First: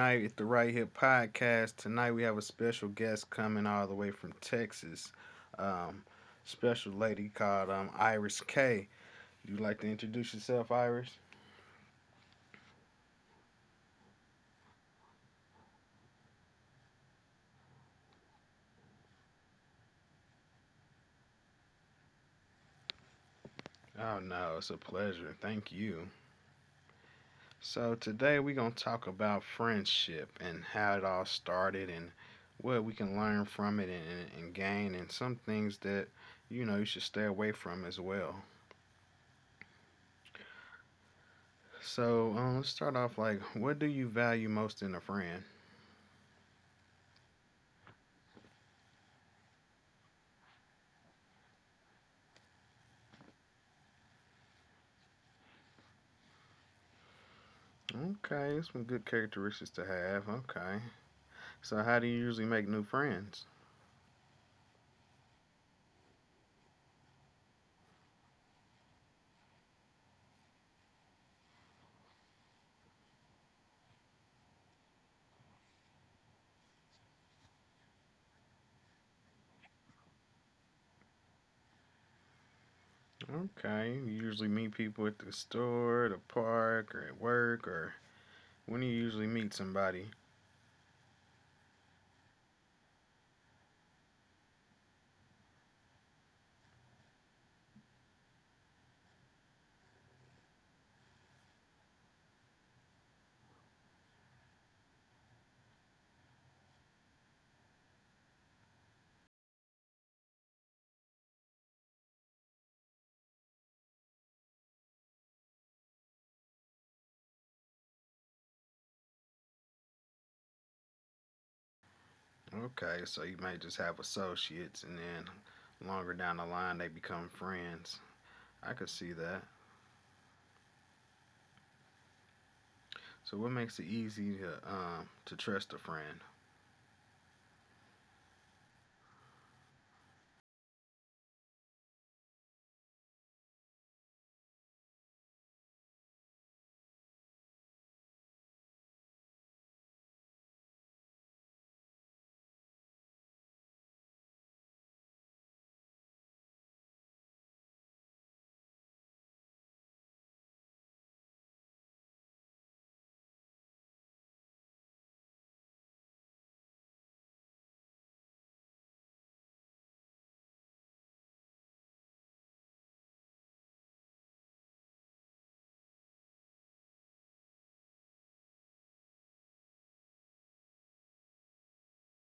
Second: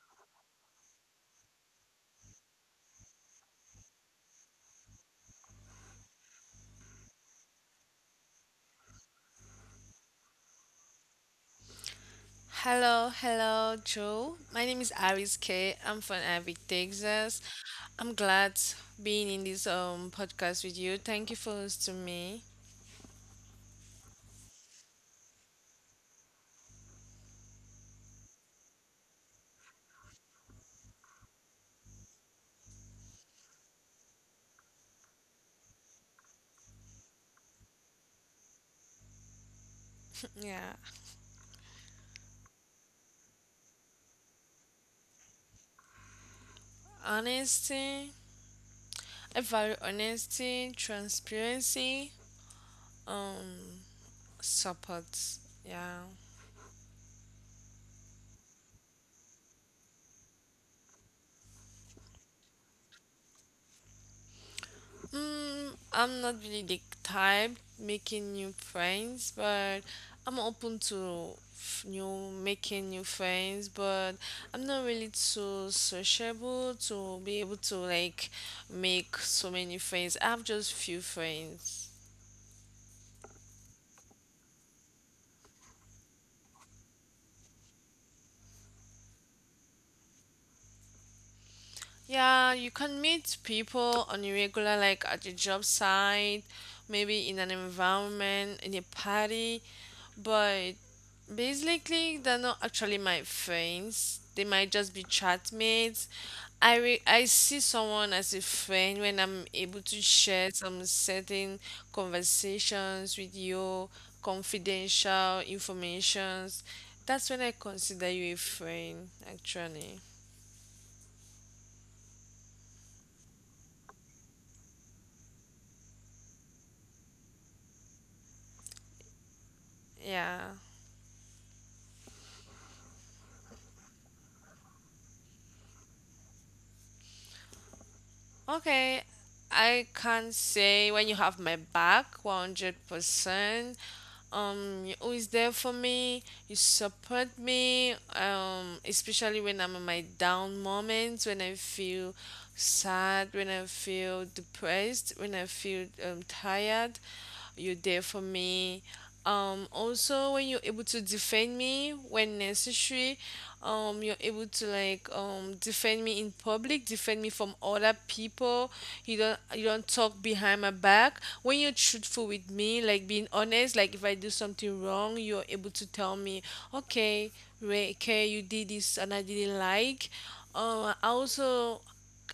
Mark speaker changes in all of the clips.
Speaker 1: tonight at the Right Hip Podcast. Tonight we have a special guest coming all the way from Texas. Um, Special lady called Iris K. Would you like to introduce yourself, Iris?
Speaker 2: Hello, hello, Joe. My name is Aris K. I'm from Abbey, Texas. I'm glad being in this podcast with you. Thank you for hosting me.
Speaker 1: Oh, no, it's a pleasure. Thank you. So, today we're going to talk about friendship and how it all started and what we can learn from it and gain, and some things that you should stay away from as well.
Speaker 2: Yeah,
Speaker 1: So let's start off like, what do you value most in a friend?
Speaker 2: honesty. I value honesty, transparency, um, support. Yeah.
Speaker 1: Okay, some good characteristics to have. Okay, so how do you usually make new friends?
Speaker 2: I'm not really the type making new friends, but I'm open to new making new friends. But I'm not really too sociable to be able to like make so many friends. I have just few friends.
Speaker 1: Okay, you usually meet people at the store, the park, or at work, or when do you usually meet somebody?
Speaker 2: Yeah, you can meet people on a regular, like at your job site, maybe in an environment, in a party, but basically they're not actually my friends. They might just be chat mates. I see someone as a friend when I'm able to share some certain conversations with you, confidential informations. That's when I consider you a friend, actually.
Speaker 1: Okay, so you might just have associates, and then longer down the line they become friends. I could see that.
Speaker 2: Yeah.
Speaker 1: So what makes it easy to trust a friend?
Speaker 2: Okay, I can say when you have my back 100%. You're always there for me. You support me, especially when I'm in my down moments, when I feel sad, when I feel depressed, when I feel tired. You're there for me. Also, when you're able to defend me when necessary, you're able to like defend me in public, defend me from other people. You don't talk behind my back. When you're truthful with me, like being honest, like if I do something wrong, you're able to tell me, okay, Ray, okay, you did this and I didn't like. I also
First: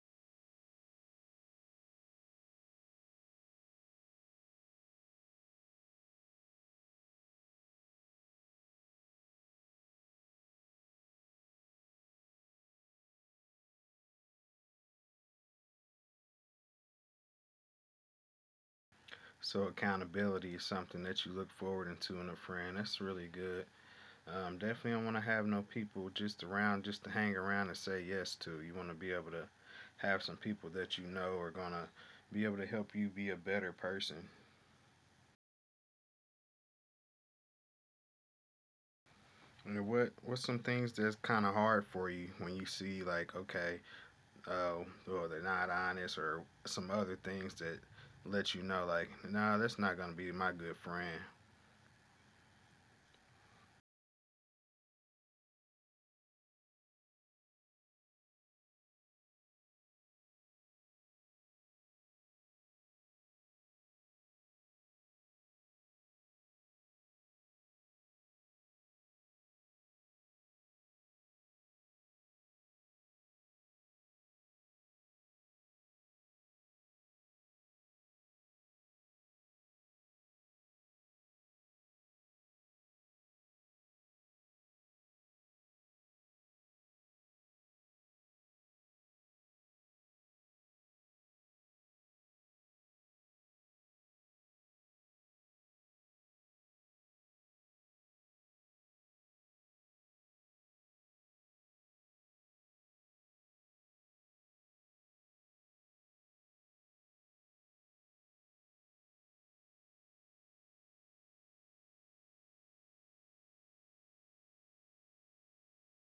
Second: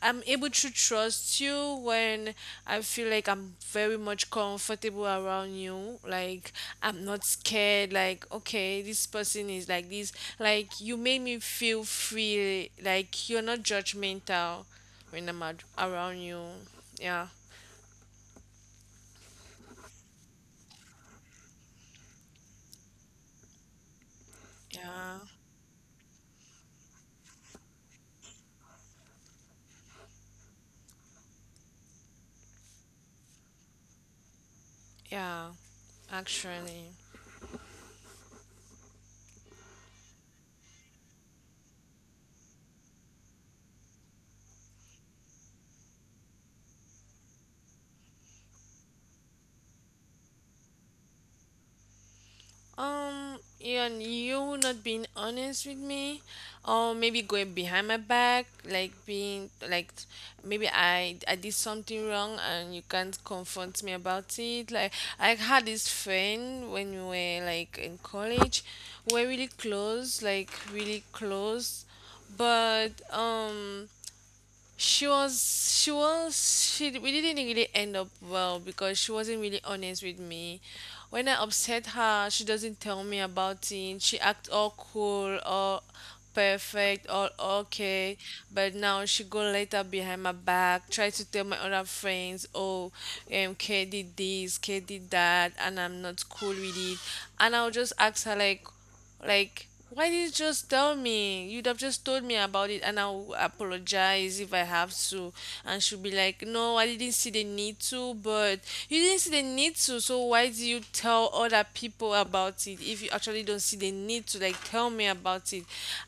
Speaker 2: I'm able to trust you when I feel like I'm very much comfortable around you. Like I'm not scared. Like okay, this person is like this. Like you made me feel free. Like you're not judgmental when I'm around you. Yeah,
Speaker 1: So accountability is something that you look forward into in a friend. That's really good. Definitely don't want
Speaker 2: yeah,
Speaker 1: to have no people just around, just to hang around and say yes to. You want to be able to have some people that you know are gonna be able to help you be a better person.
Speaker 2: yeah. Actually.
Speaker 1: And what's some things that's kind of hard for you when you see like okay, oh, well they're not honest or some other things that let you know like nah that's not gonna be my good friend.
Speaker 2: Um, and you not being honest with me, or maybe going behind my back, like being like maybe I did something wrong and you can't confront me about it. Like I had this friend when we were like in college, we're really close, like really close, but she we didn't really end up well because she wasn't really honest with me when I upset her, she doesn't tell me about it. She act all cool, all perfect, all okay, but now she go later behind my back, try to tell my other friends, oh, K did this, K did that, and I'm not cool with it. And I'll just ask her like, why did you just tell me? You'd have just told me about it and I'll apologize if I have to. And she'll be like, no, I didn't see the need to, but you didn't see the need to, so why do you tell other people about it if you actually don't see the need to? Like, tell me about it.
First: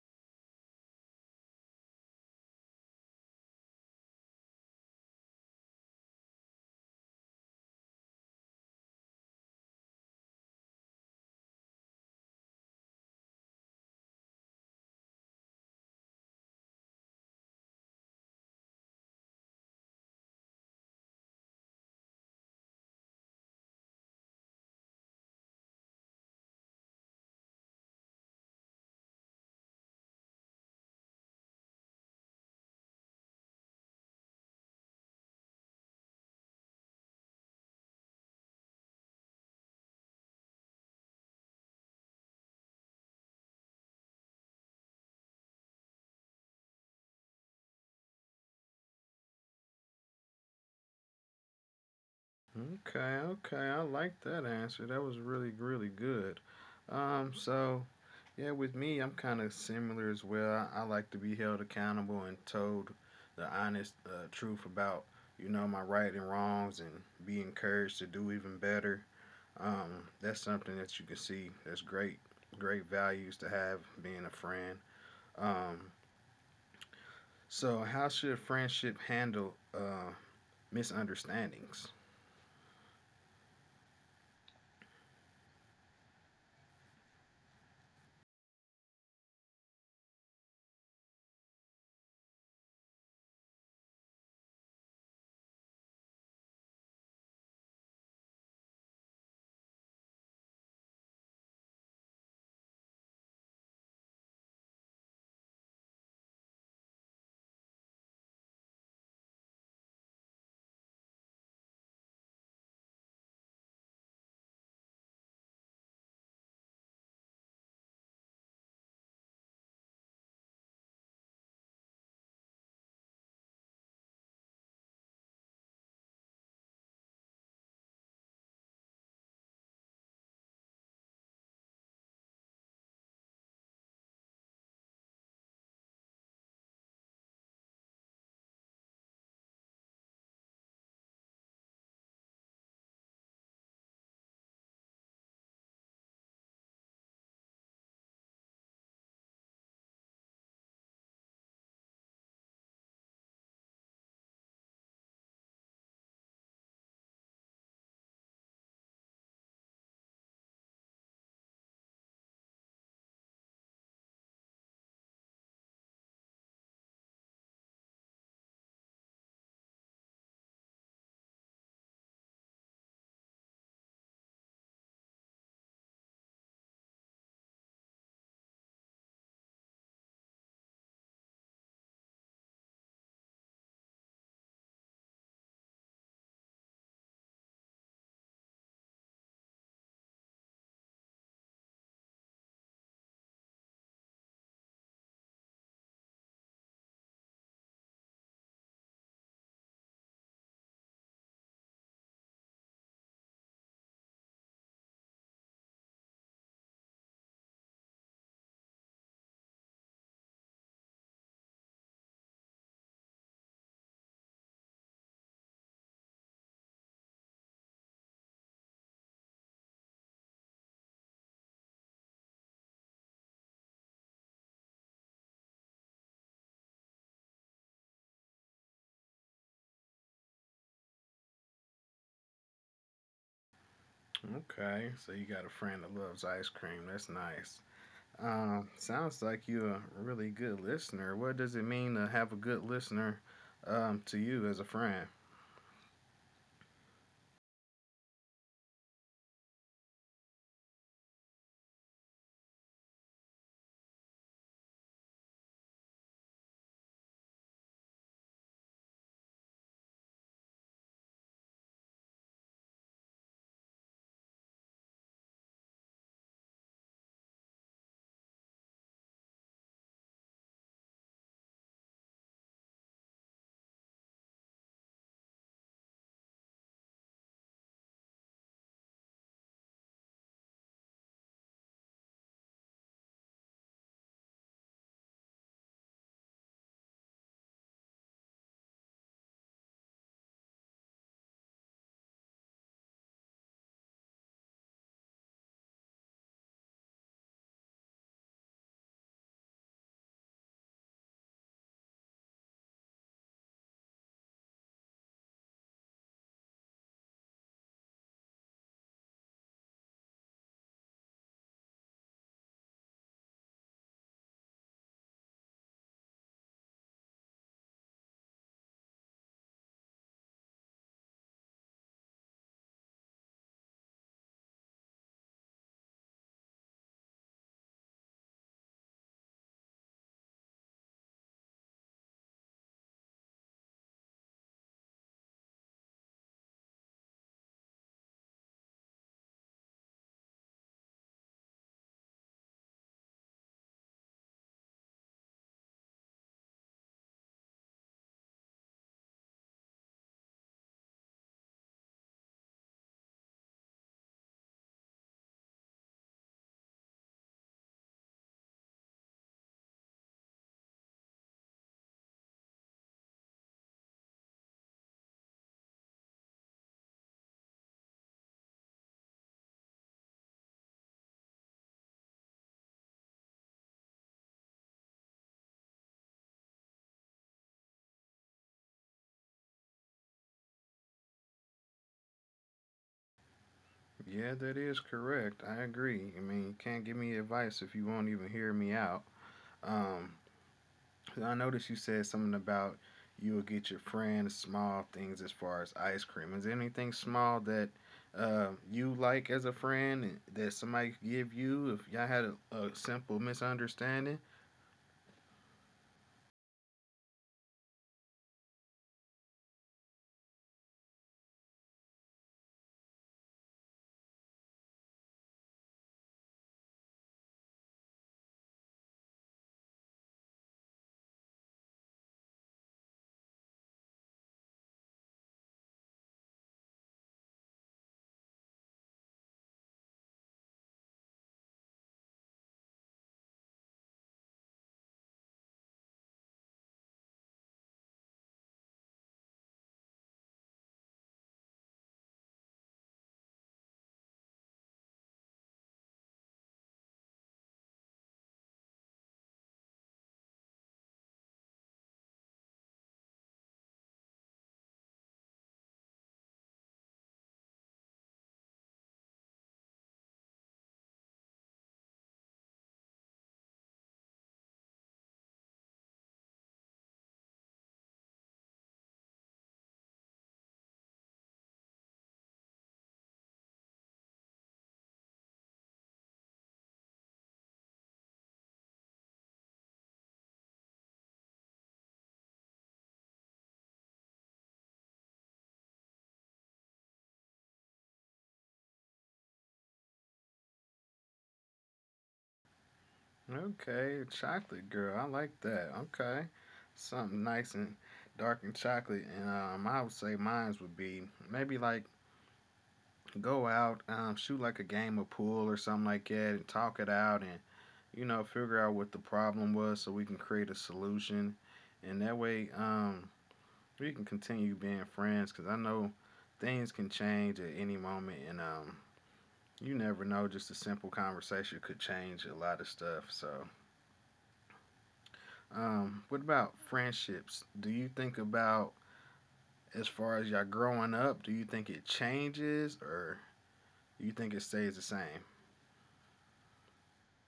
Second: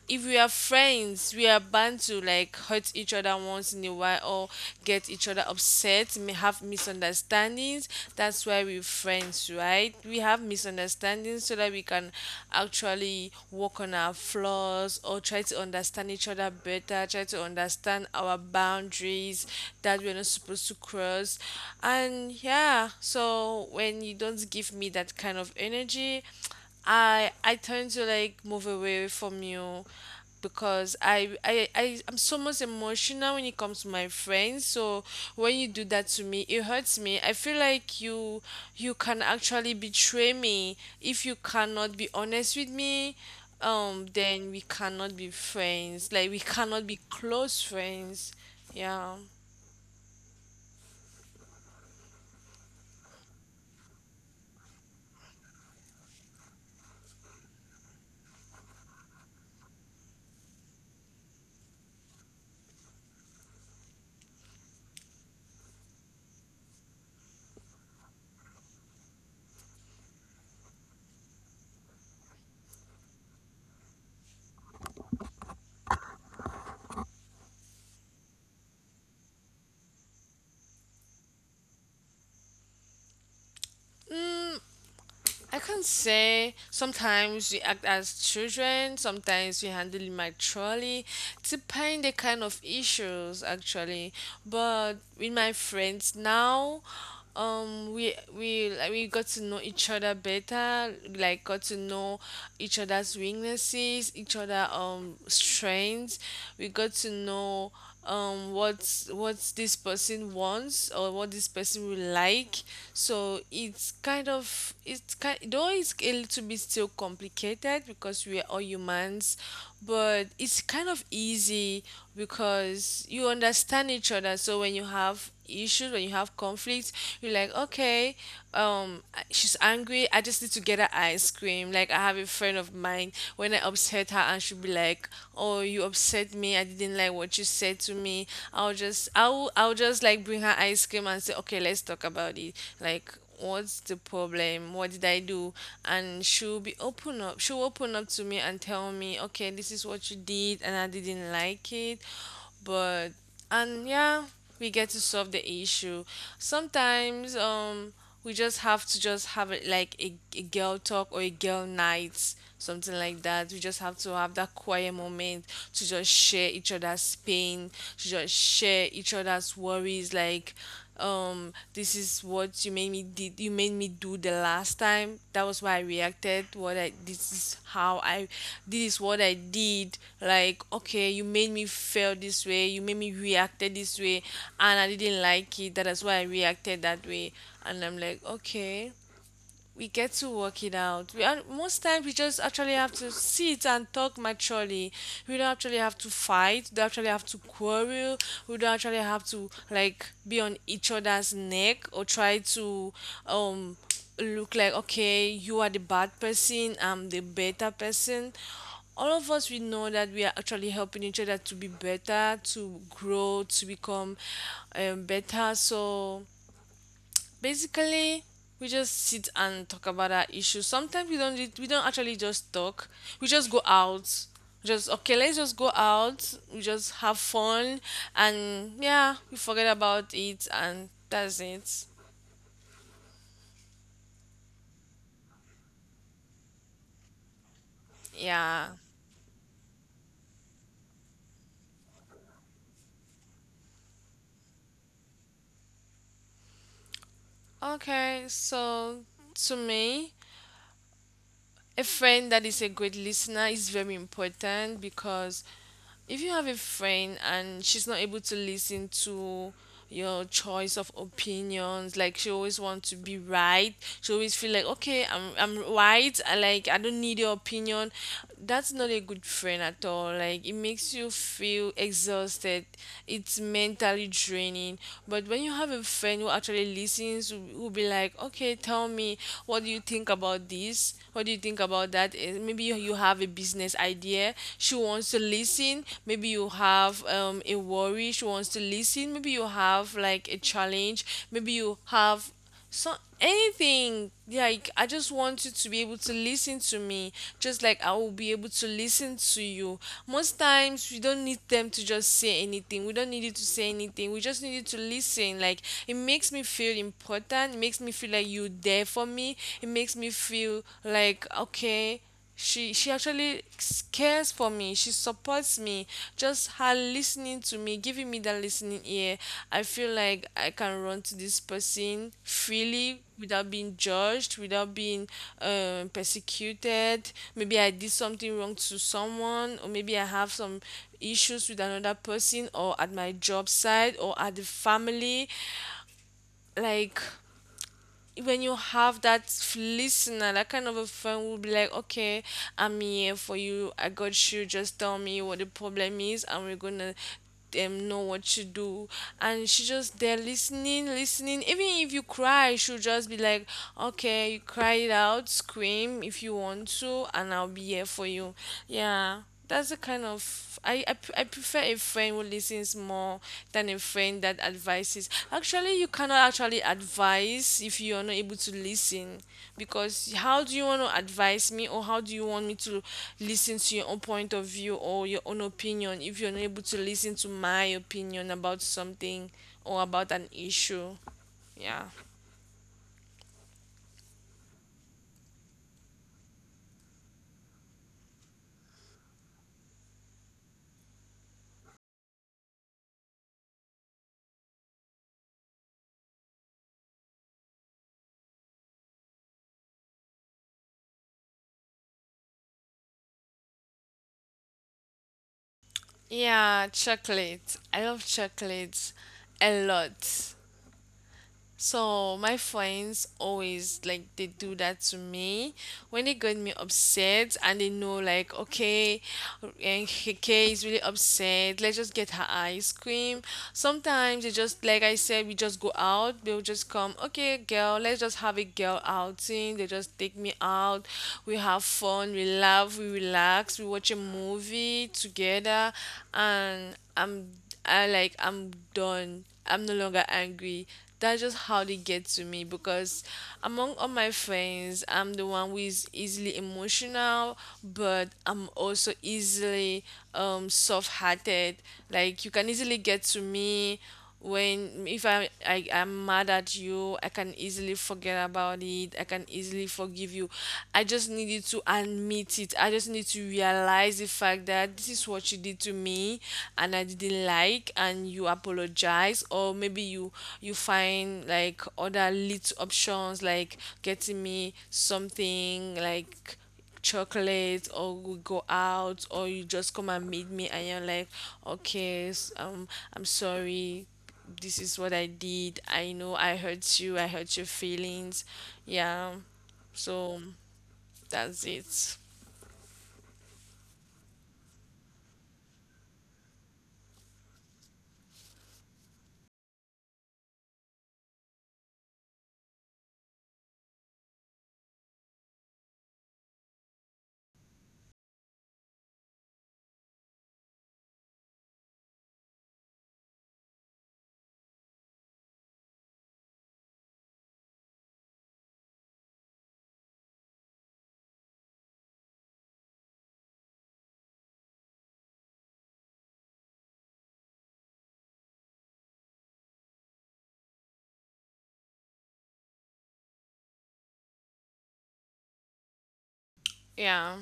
Speaker 2: If we are friends, we are bound to like hurt each other once in a while or get each other upset, may have misunderstandings. That's why we're friends, right? We have misunderstandings so that we can actually work on our flaws or try to understand each other better, try to understand our boundaries that we're not supposed to cross. And yeah, so when you don't give me that kind of energy, I tend to like move away from you because I'm so much emotional when it comes to my friends. So when you do that to me, it hurts me. I feel like you can actually betray me if you cannot be honest with me. Then we cannot be friends. Like we cannot be close friends. Yeah.
Speaker 1: Okay, okay. I like that answer. That was really, really good. So yeah, with me, I'm kind of similar as well. I like to be held accountable and told the honest truth about you know my right and wrongs, and be encouraged to do even better. That's something that you can see. That's great, great values to have being a friend. Um, so how should friendship handle misunderstandings?
Speaker 2: I can say sometimes we act as children, sometimes we handle it maturely, depending the kind of issues actually. But with my friends now, we like, we got to know each other better, like got to know each other's weaknesses, each other strengths. We got to know what's what this person wants or what this person will like, so it's kind of, it's kind though it's a little bit still complicated because we are all humans, but it's kind of easy because you understand each other. So when you have issues, when you have conflicts, you're like, okay, she's angry, I just need to get her ice cream. Like I have a friend of mine, when I upset her, and she'll be like, oh, you upset me, I didn't like what you said to me. I'll just like bring her ice cream and say, okay, let's talk about it. Like, what's the problem? What did I do? And she'll be open up, she'll open up to me and tell me, okay, this is what you did and I didn't like it. But, and yeah, we get to solve the issue. Sometimes we just have to just have it like a girl talk or a girl night, something like that. We just have to have that quiet moment to just share each other's pain, to just share each other's worries. Like this is what you made me did, you made me do the last time, that was why I reacted, what I, this is how I, this is what I did. Like, okay, you made me feel this way, you made me reacted this way, and I didn't like it. That is why I reacted that way. And I'm like, okay, we get to work it out. We are, most times we just actually have to sit and talk maturely. We don't actually have to fight. We don't actually have to quarrel. We don't actually have to like be on each other's neck or try to um look like, okay, you are the bad person, I'm the better person. All of us we know that we are actually helping each other to be better, to grow, to become better. So basically we just sit and talk about our issues. Sometimes we don't actually just talk, we just go out. Just, okay, let's just go out, we just have fun. And yeah, we forget about it, and that's it.
Speaker 1: Okay, so you got a friend that loves ice cream. That's nice.
Speaker 2: Yeah.
Speaker 1: Sounds like you're a really good listener. What does it mean to have a good listener to you as a friend?
Speaker 2: Okay, so to me, a friend that is a great listener is very important because if you have a friend and she's not able to listen to your choice of opinions, like she always wants to be right, she always feel like, okay, I'm right, I like, I don't need your opinion, that's not a good friend at all. Like it makes you feel exhausted, it's mentally draining. But when you have a friend who actually listens, who will be like, okay, tell me, what do you think about this? What do you think about that? Eh, maybe you have a business idea, she wants to listen. Maybe you have a worry, she wants to listen. Maybe you have like a challenge. Maybe you have, so anything, like I just want you to be able to listen to me, just like I will be able to listen to you. Most times we don't need them to just say anything, we don't need you to say anything, we just need you to listen. Like it makes me feel important, it makes me feel like you're there for me. It makes me feel like, okay, she actually cares for me, she supports me. Just her listening to me, giving me that listening ear. I feel like I can run to this person freely without being judged, without being persecuted. Maybe I did something wrong to someone, or maybe I have some issues with another person, or at my job site, or at the family. Like when you have that listener, that kind of a friend will be like, okay, I'm here for you, I got you. Just tell me what the problem is, and we're gonna know what to do. And she just there listening, listening. Even if you cry, she'll just be like, okay, you cry it out, scream if you want to, and I'll be here for you. Yeah. That's a kind of, I prefer a friend who listens more than a friend that advises. Actually, you cannot actually advise if you are not able to listen, because how do you want to advise me, or how do you want me to listen to your own point of view or your own opinion if you're not able to listen to my opinion about something or about an issue? Yeah.
Speaker 1: Yeah, that is correct. I agree. I mean, you can't give me advice if you won't even hear me out. Um, I noticed you said something about you will get your friend small things as far as ice cream. Is there anything small that you like as a friend that somebody could give you if y'all had a simple misunderstanding?
Speaker 2: Yeah, chocolate. I love chocolate a lot. So my friends always, like, they do that to me when they get me upset and they know, like, okay, and K is really upset, let's just get her ice cream. Sometimes they just, like I said, we just go out, they'll just come, okay girl, let's just have a girl outing, they just take me out. We have fun, we laugh, we relax, we watch a movie together, and I'm I like I'm done. I'm no longer angry. That's just how they get to me because among all my friends, I'm the one who is easily emotional, but I'm also easily soft-hearted. Like you can easily get to me when, if I I'm mad at you, I can easily forget about it, I can easily forgive you. I just needed to admit it, I just need to realize the fact that this is what you did to me and I didn't like, and you apologize, or maybe you you find, like, other little options, like getting me something, like chocolate, or we go out, or you just come and meet me and you're like okay, I'm sorry, this is what I did, I know I hurt you, I hurt your feelings. Yeah. So that's it.
Speaker 1: Okay, chocolate girl. I like that. Okay. Something nice and dark and chocolate. And I would say mines would be maybe like go out, shoot like a game of pool or something like that and talk it out and, figure out what the problem was so we can create a solution. And that way we can continue being friends because I know things can change at any moment. And you never know, just a simple conversation could change a lot of stuff. So. What about friendships? Do you think about as far as y'all growing up, do you think it changes or do you think it stays the same?
Speaker 2: Yeah,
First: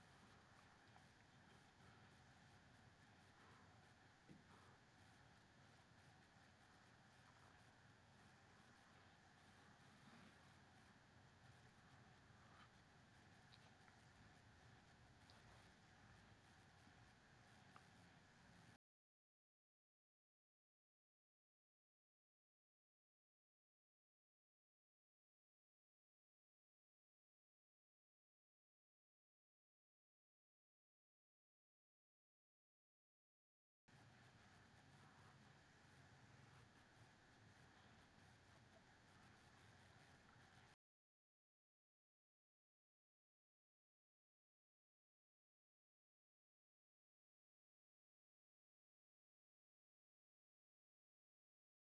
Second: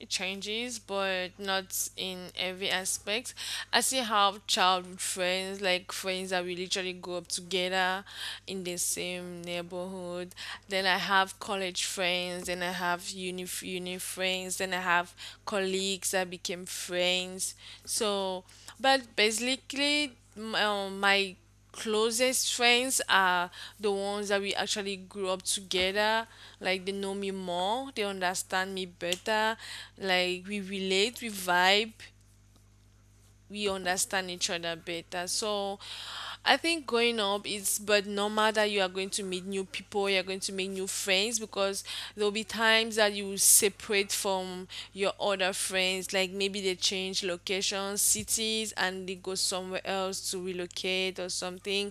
Speaker 2: it changes, but not in every aspect. I see how childhood friends, like friends that we literally grew up together in the same neighborhood, then I have college friends, then I have uni friends, then I have colleagues that became friends. So, but basically, my closest friends are the ones that we actually grew up together. Like they know me more, they understand me better. Like we relate, we vibe, we understand each other better. So I think growing up it's but normal that you are going to meet new people, you're going to make new friends because there'll be times that you will separate from your other friends, like maybe they change locations, cities, and they go somewhere else to relocate or something,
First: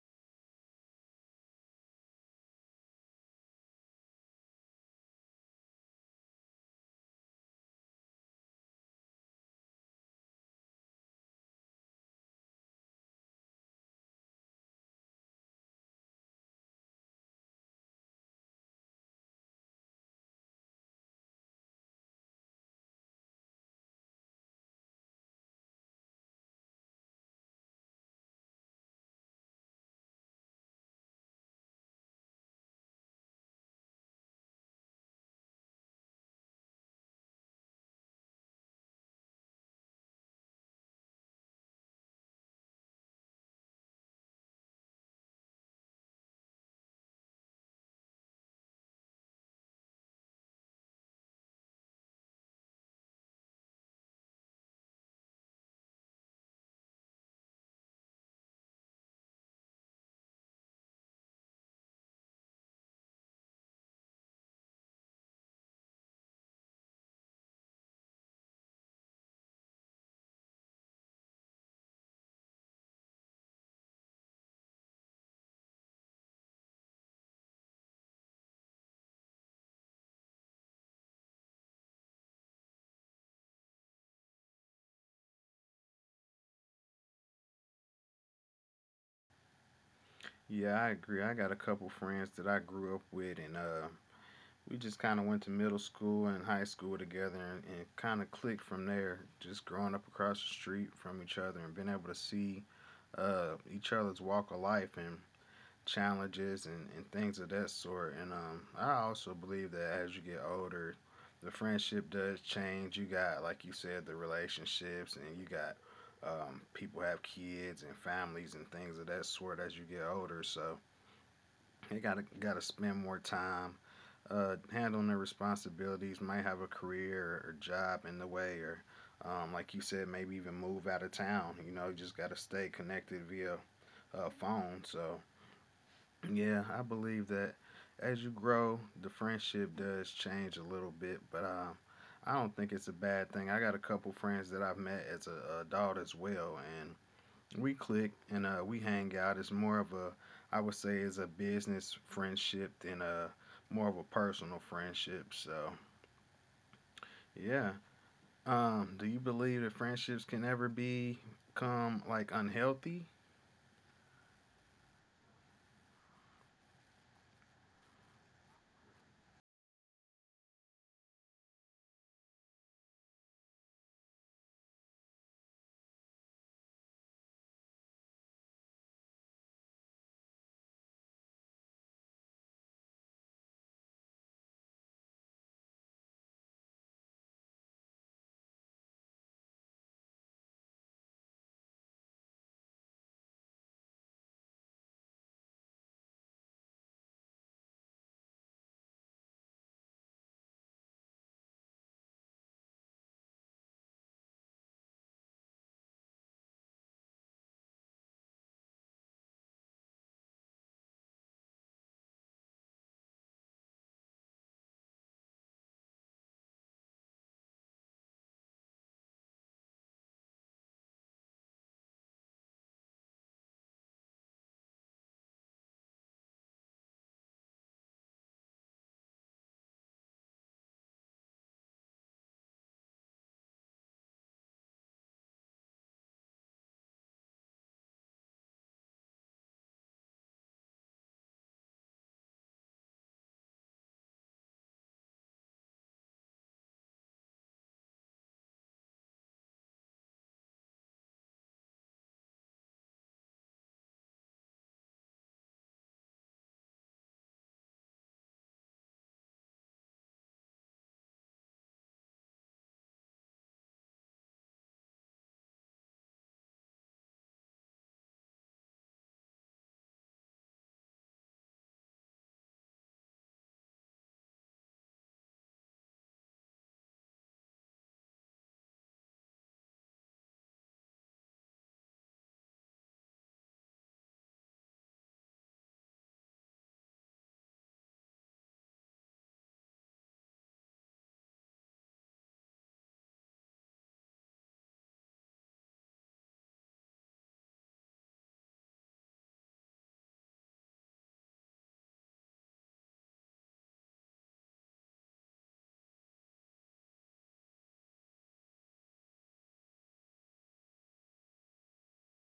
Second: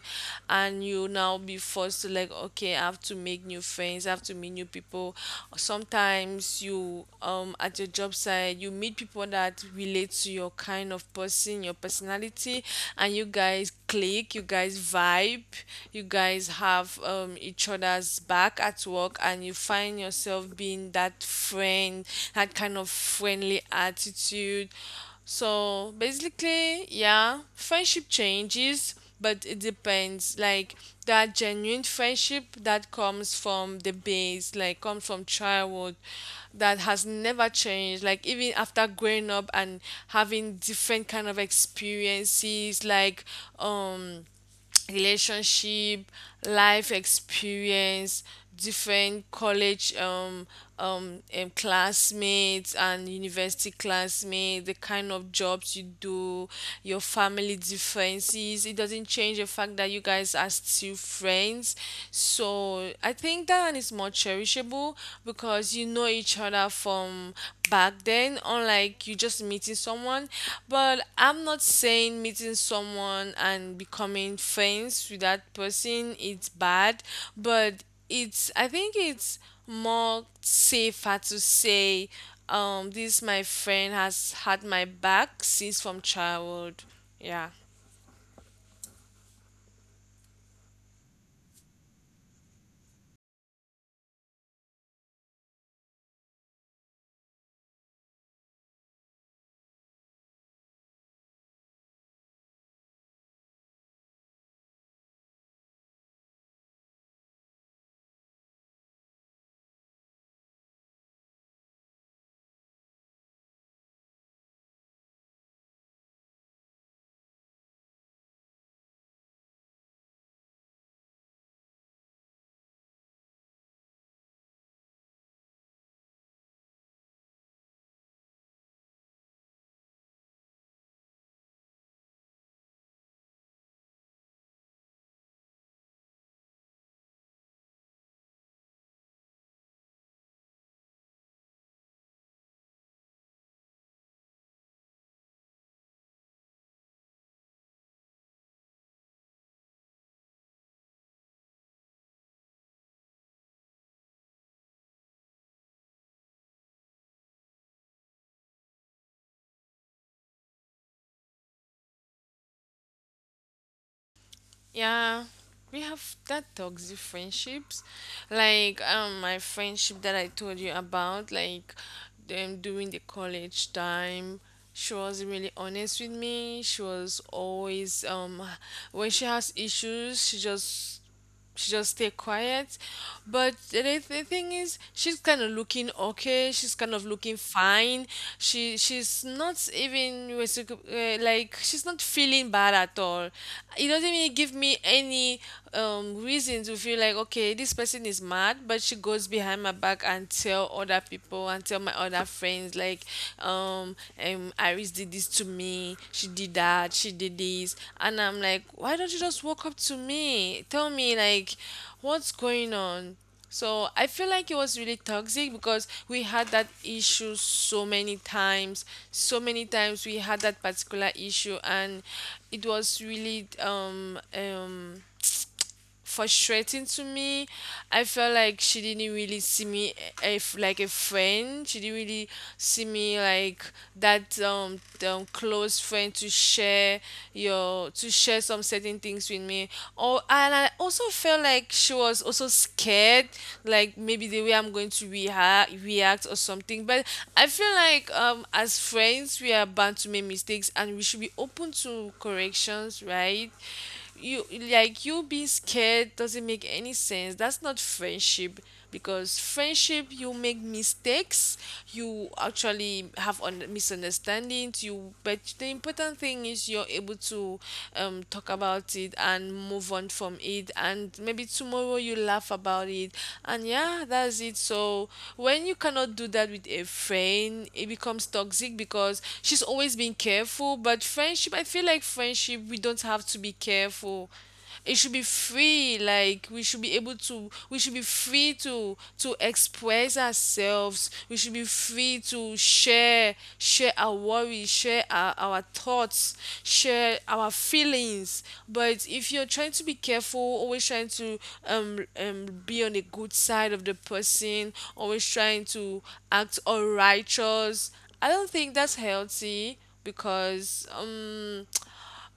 Speaker 2: and you now be forced to, like, okay, I have to make new friends, I have to meet new people. Sometimes you at your the job site, you meet people that relate to your kind of person, your personality, and you guys click, you guys vibe, you guys have, each other's back at work, and you find yourself being that friend, that kind of friendly attitude. So basically, yeah, friendship changes, but it depends. Like that genuine friendship that comes from the base, like comes from childhood, that has never changed. Like even after growing up and having different kind of experiences, like um relationship, life experience, different college, classmates and university classmates, the kind of jobs you do, your family differences. It doesn't change the fact that you guys are still friends. So I think that one is more cherishable because you know each other from back then, unlike you just meeting someone. But I'm not saying meeting someone and becoming friends with that person it's bad, but it's, I think it's more safer to say this my friend has had my back since from childhood. Yeah.
Speaker 1: Yeah, I agree. I got a couple friends that I grew up with and we just kind of went to middle school and high school together and kind of clicked from there, just growing up across the street from each other and being able to see each other's walk of life and challenges and things of that sort. And I also believe that as you get older, the friendship does change. You got, like you said, the relationships, and you got people have kids and families and things of that sort as you get older. So you gotta spend more time handling the responsibilities. Might have a career or job in the way, or like you said, maybe even move out of town. You know, you just gotta stay connected via phone. So yeah, I believe that as you grow, the friendship does change a little bit, but I don't think it's a bad thing. I got a couple friends that I've met as a adult as well, and we click and we hang out. It's more of a, I would say, is a business friendship than a more of a personal friendship. So yeah, do you believe that friendships can ever become like unhealthy?
Speaker 2: Yeah, we have that toxic friendships, like my friendship that I told you about, like them during the college time. She was really honest with me. She was always when she has issues, she just stay quiet. But the thing is, she's kind of looking okay. She's kind of looking fine. She's not even like she's not feeling bad at all. It doesn't really give me any reason to feel like okay, this person is mad. But she goes behind my back and tell other people and tell my other friends like, um, Iris did this to me. She did that. She did this. And I'm like, why don't you just walk up to me? Tell me, like, what's going on? So I feel like it was really toxic because we had that issue so many times. So many times we had that particular issue, and it was really frustrating to me. I felt like she didn't really see me if like a friend. She didn't really see me like that, close friend to share your to share some certain things with me. Or, and I also felt like she was also scared, like maybe the way I'm going to react or something. But I feel like as friends we are bound to make mistakes and we should be open to corrections, right? you Like you being scared doesn't make any sense, that's not friendship, because friendship you make mistakes, you actually have misunderstandings, you but the important thing is you're able to, talk about it and move on from it, and maybe tomorrow you laugh about it, and yeah, that's it. So when you cannot do that with a friend it becomes toxic because she's always been careful. But friendship, I feel like friendship we don't have to be careful. It should be free, like we should be able to, we should be free to express ourselves, we should be free to share, share our worries, share our thoughts, share our feelings. But if you're trying to be careful, always trying to be on the good side of the person, always trying to act all righteous, I don't think that's healthy because,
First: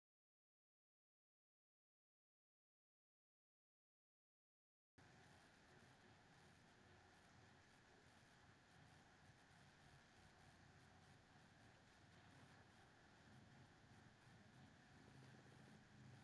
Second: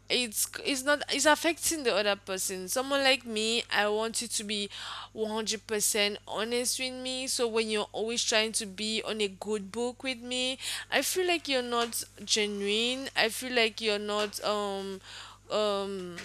Speaker 2: it's not, it's affecting the other person. Someone like me, I want you to be 100% honest with me. So when you're always trying to be on a good book with me, I feel like you're not genuine, I feel like you're not, um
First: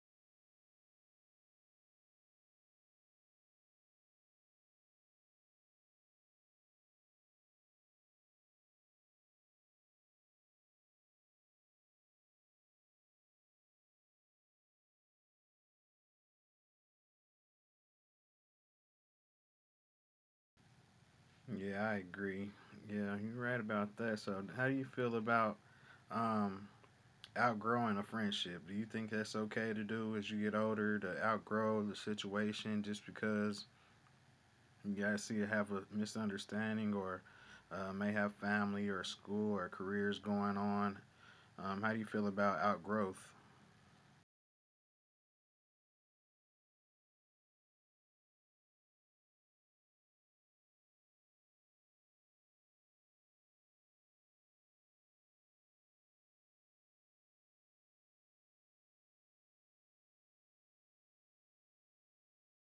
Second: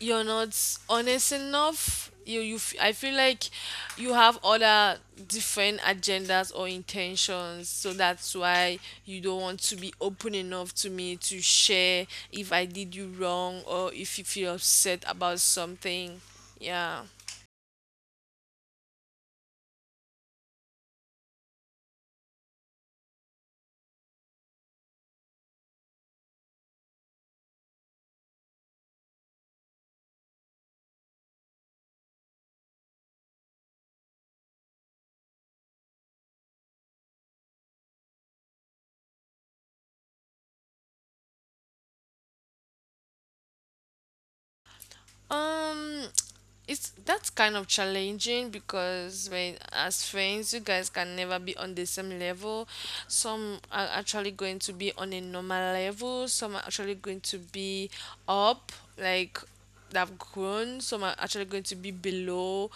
Speaker 2: you're not honest enough. I feel like you have other different agendas or intentions. So that's why you don't want to be open enough to me to share if I did you wrong or if you feel upset about something. Yeah.
Speaker 1: Yeah, I agree. Yeah, you're right about that. So, how do you feel about um, outgrowing a friendship? Do you think that's okay to do as you get older to outgrow the situation just because you guys see you have a misunderstanding or may have family or school or careers going on? How do you feel about outgrowth?
Speaker 2: Um, it's, that's kind of challenging because when as friends, you guys can never be on the same level. Some are actually going to be on a normal level. Some are actually going to be up, like they've grown. Some are actually going to be below.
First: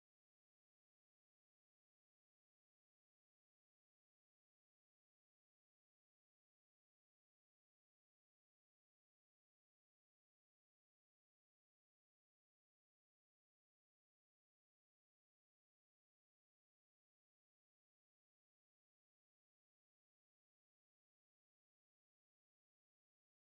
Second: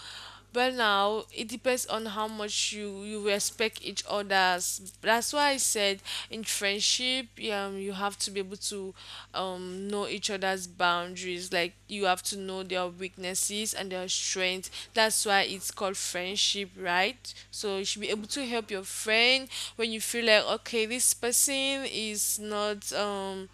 Speaker 2: But now it depends on how much you respect each other's. That's why I said in friendship, you have to be able to know each other's boundaries. Like you have to know their weaknesses and their strengths. That's why it's called friendship, right? So you should be able to help your friend when you feel like okay, this person is not,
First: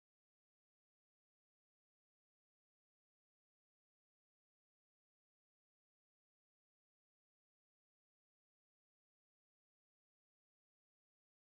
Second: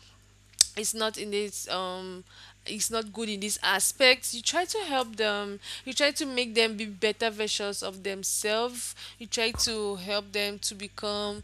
Speaker 2: it's not in this, it's not good in this aspect. You try to help them, you try to make them be better versions of themselves, you try to help them to become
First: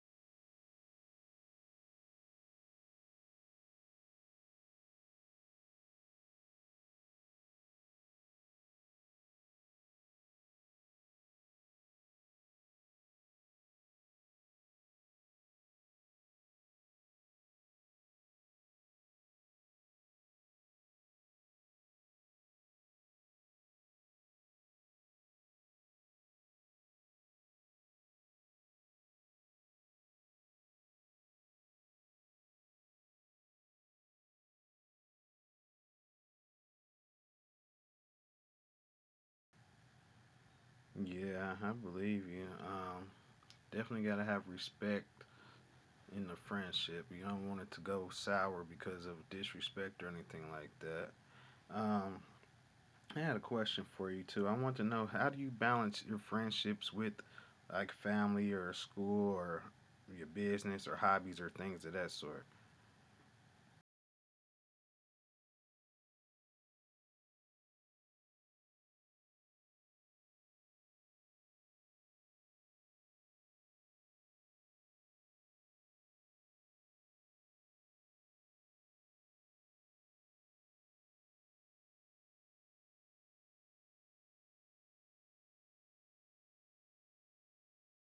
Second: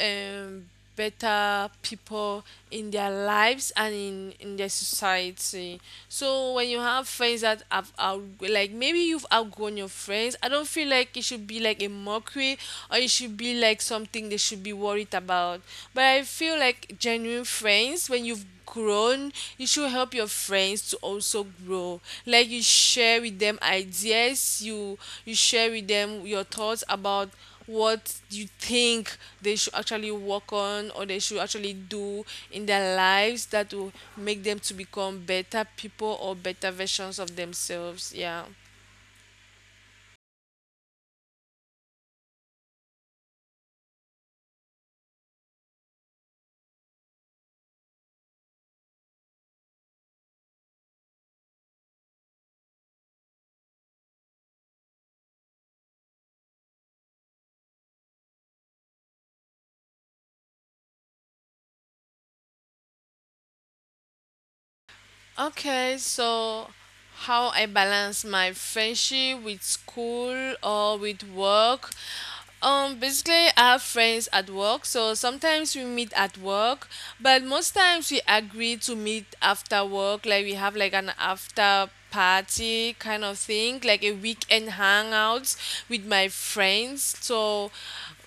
Speaker 2: um better people in their lives and in their society. So when you have friends that have out, like maybe you've outgrown your friends, I don't feel like it should be like a mockery or it should be like something they should be worried about. But I feel like genuine friends, when you've grown, you should help your friends to also grow. Like you share with them ideas, you share with them your thoughts about what you think they should actually work on or they should actually do in their lives that will make them to become better people or better versions of themselves. Yeah.
Speaker 1: Yeah, I believe you. Definitely got to have respect in the friendship. You don't want it to go sour because of disrespect or anything like that. Um, I had a question for you too. I want to know how do you balance your friendships with like family or school or your business or hobbies or things of that sort?
Speaker 2: Okay, so how I balance my friendship with school or with work? Basically, I have friends at work, so sometimes we meet at work, but most times we agree to meet after work. Like we have like an after party kind of thing, like a weekend hangouts with my friends. So,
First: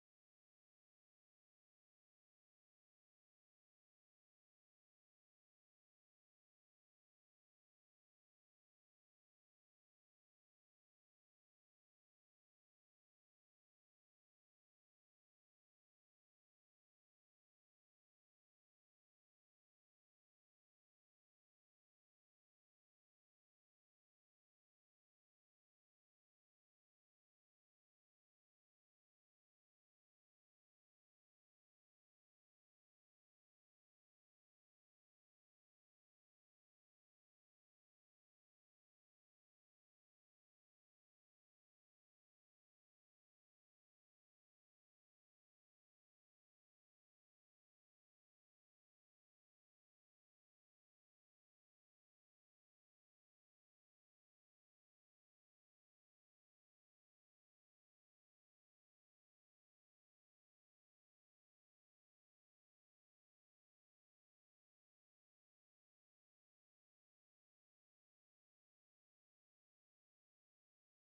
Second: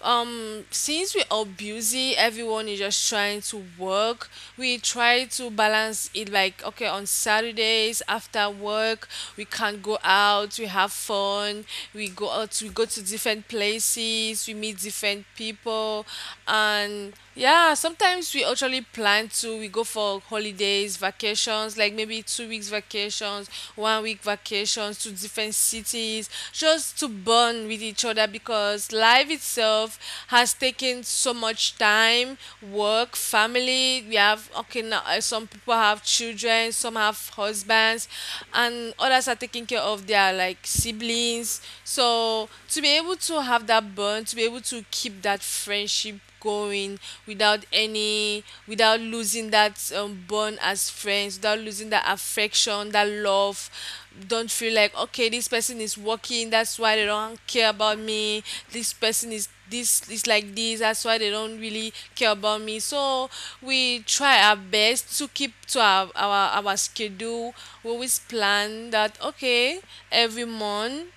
Speaker 2: since we're all busy, everyone is just trying to work. We try to balance it like, okay, on Saturdays after work, we can go out, we have fun, we go out, we go to different places, we meet different people, and yeah, sometimes we actually plan to, we go for holidays vacations, like maybe 2 weeks vacations, 1 week vacations to different cities, just to bond with each other, because life itself has taken so much time. Work, family, we have okay now, some people have children, some have husbands, and others are taking care of their, like, siblings. So to be able to have that bond, to be able to keep that friendship going without any, without losing that, bond as friends, without losing that affection, that love, don't feel like okay, this person is working, that's why they don't care about me, this person is this, is like this, that's why they don't really care about me. So we try our best to keep to our schedule. We always plan that okay, every month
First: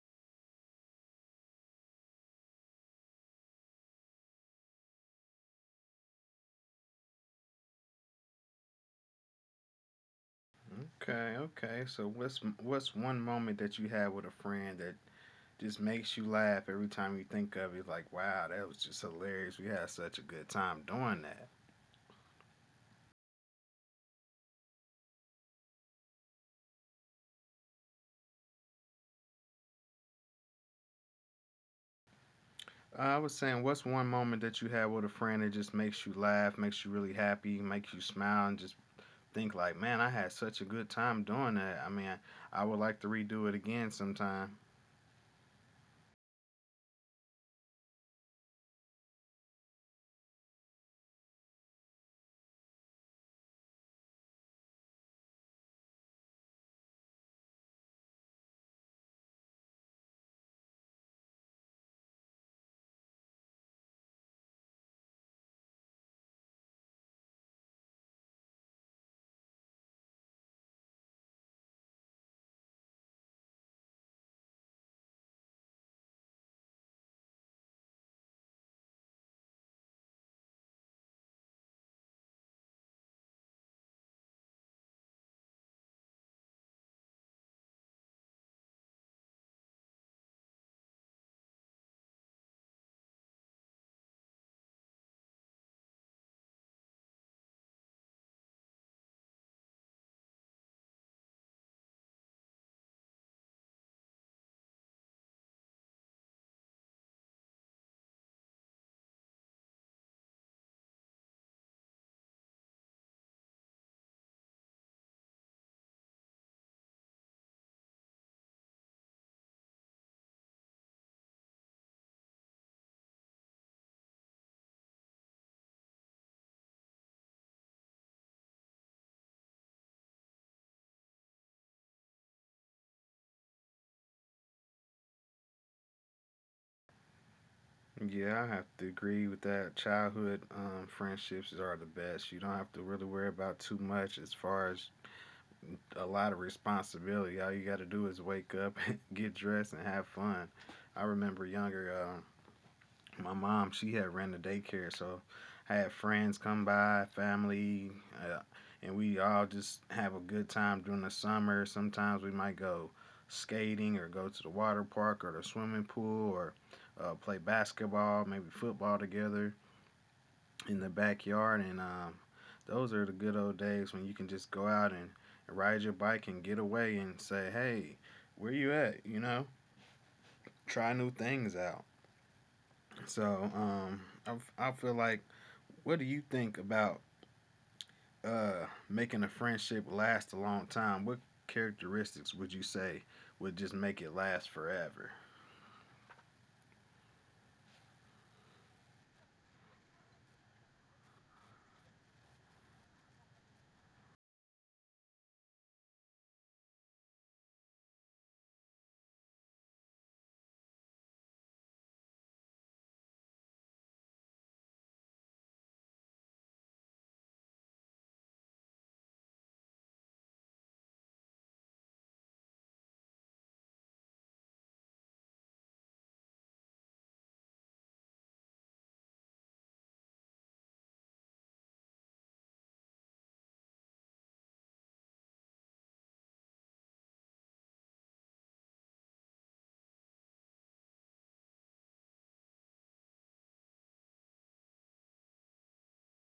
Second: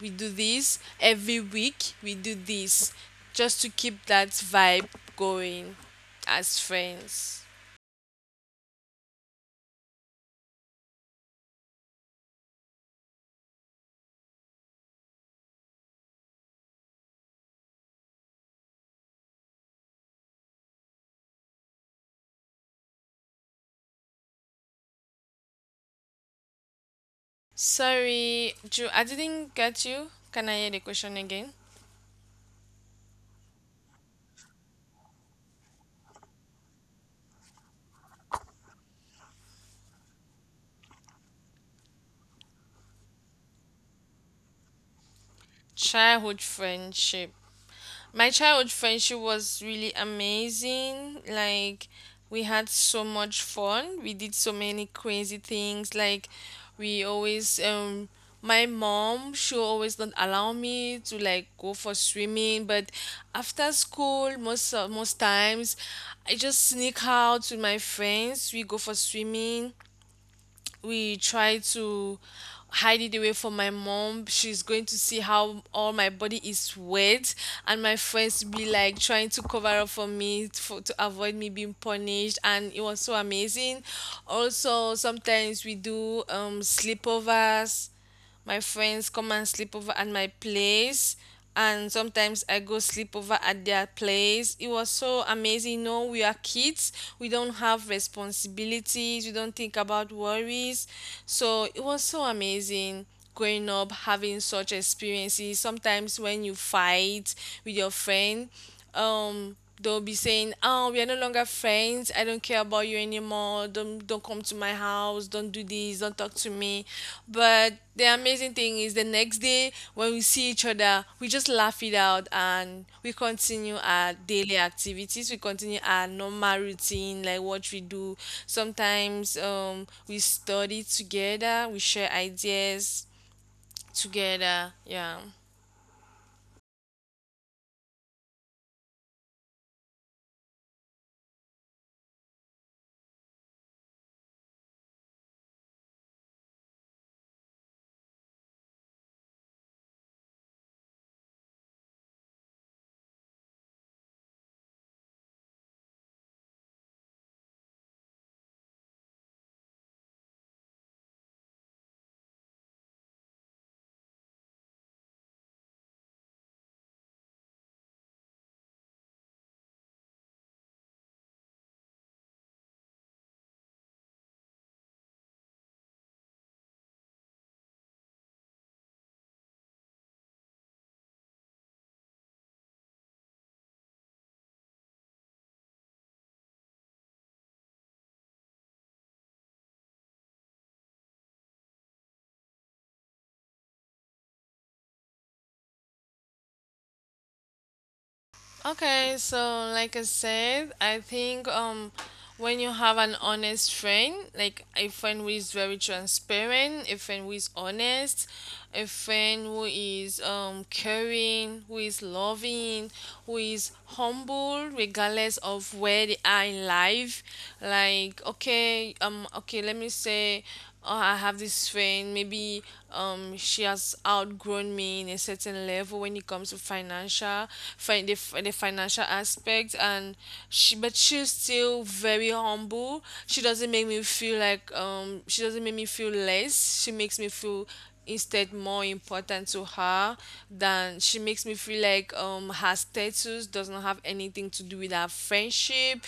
Speaker 2: we do this, every week we do this, just to keep that vibe going as friends.
Speaker 1: Okay, okay. So what's one moment that you had with a friend that just makes you laugh every time you think of it? Like, wow, that was just hilarious. We had such a good time doing that.
Speaker 2: Sorry Ju, I didn't get you, can I hear the question again?
Speaker 1: I was saying, what's one moment that you had with a friend that just makes you laugh, makes you really happy, makes you smile, and just think like, man, I had such a good time doing that. I mean, I would like to redo it again sometime.
Speaker 2: Childhood friendship. My childhood friendship was really amazing. Like we had so much fun. We did so many crazy things. Like we always my mom, she always not allow me to like go for swimming, but after school, most times I just sneak out with my friends, we go for swimming. We try to hide it away from my mom. She's going to see how all my body is wet, and my friends be like trying to cover up for me to avoid me being punished. And it was so amazing. Also, sometimes we do sleepovers, my friends come and sleep over at my place, and sometimes I go sleep over at their place. It was so amazing. No, we are kids, we don't have responsibilities, we don't think about worries. So it was so amazing growing up having such experiences. Sometimes when you fight with your friend, um they'll be saying, oh, we are no longer friends, I don't care about you anymore, don't come to my house, don't do this, don't talk to me. But the amazing thing is the next day when we see each other, we just laugh it out and we continue our daily activities, we continue our normal routine like what we do. Sometimes we study together, we share ideas together, yeah.
Speaker 1: Yeah, I have to agree with that. Childhood friendships are the best. You don't have to really worry about too much as far as a lot of responsibility. All you got to do is wake up, get dressed, and have fun. I remember younger, my mom she had ran the daycare so I had friends come by family uh, and we all just have a good time during the summer sometimes we might go skating or go to the water park or the swimming pool or play basketball maybe football together in the backyard and those are the good old days when you can just go out and ride your bike and get away and say hey where you at you know try new things out so I, I feel like what do you think about making a friendship last a long time? What characteristics would you say would just make it last forever?
Speaker 2: Okay, so like I said, I think when you have an honest friend, like a friend who is very transparent, a friend who is honest, a friend who is caring, who is loving, who is humble regardless of where they are in life. Like okay, let me say, I have this friend, maybe she has outgrown me in a certain level when it comes to financial, the financial aspect, and but she's still very humble. She doesn't make me feel like she doesn't make me feel less. She makes me feel instead more important to her, than she makes me feel like her status does not have anything to do with our friendship.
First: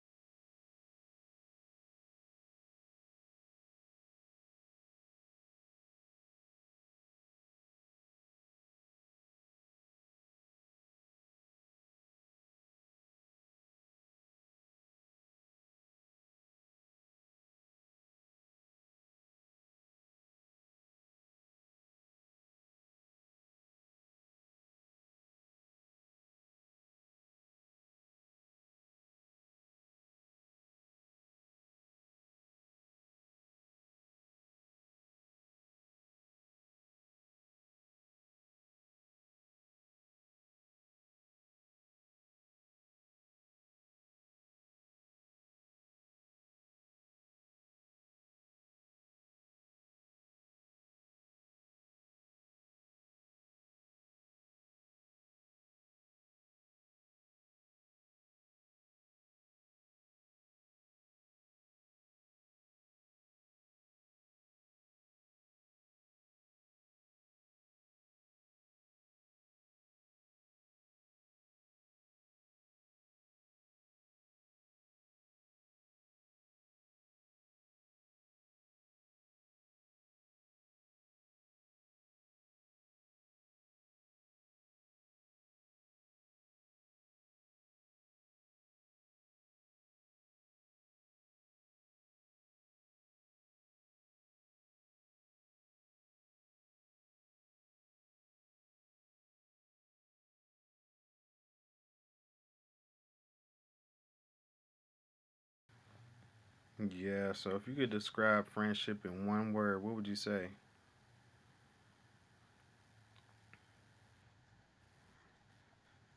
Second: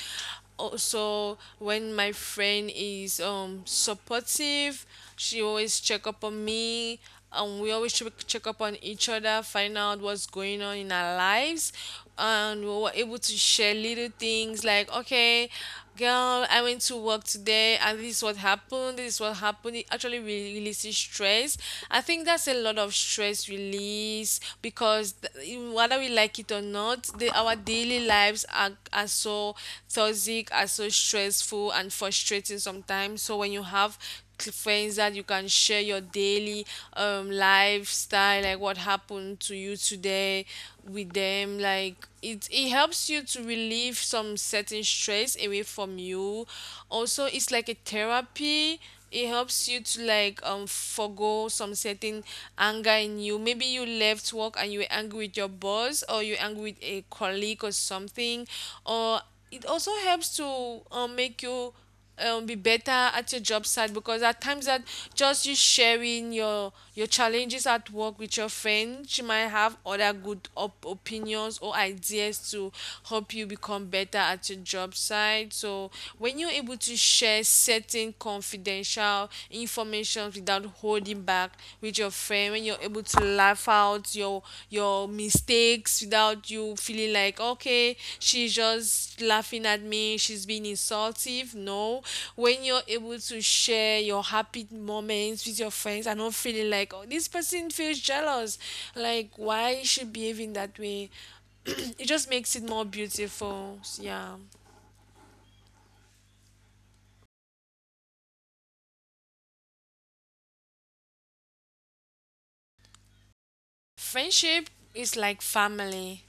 Speaker 2: Also, when my friend is supportive, she always check up on me. We always check up on each other, find out what's going on in our lives, and we were able to share little things like, okay, girl, I went to work today, and this is what happened. This is what happened. It actually releases stress. I think that's a lot of stress release because whether we like it or not, our daily lives are so toxic, are so stressful and frustrating sometimes. So when you have friends that you can share your daily lifestyle, like what happened to you today, with them, like it helps you to relieve some certain stress away from you. Also, it's like a therapy, it helps you to like forgo some certain anger in you. Maybe you left work and you were angry with your boss, or you're angry with a colleague or something, or it also helps to make you be better at your job site, because at times that just you sharing your challenges at work with your friend, she might have other good opinions or ideas to help you become better at your job site. So when you're able to share certain confidential information without holding back with your friend, when you're able to laugh out your mistakes without you feeling like okay, she's just laughing at me, she's being insultive, no. When you're able to share your happy moments with your friends and not feeling like, oh, this person feels jealous, like why is she behaving that way, it just makes it more beautiful, yeah.
Speaker 1: Yeah, so if you could describe friendship in one word, what would you say?
Speaker 2: Friendship is like family.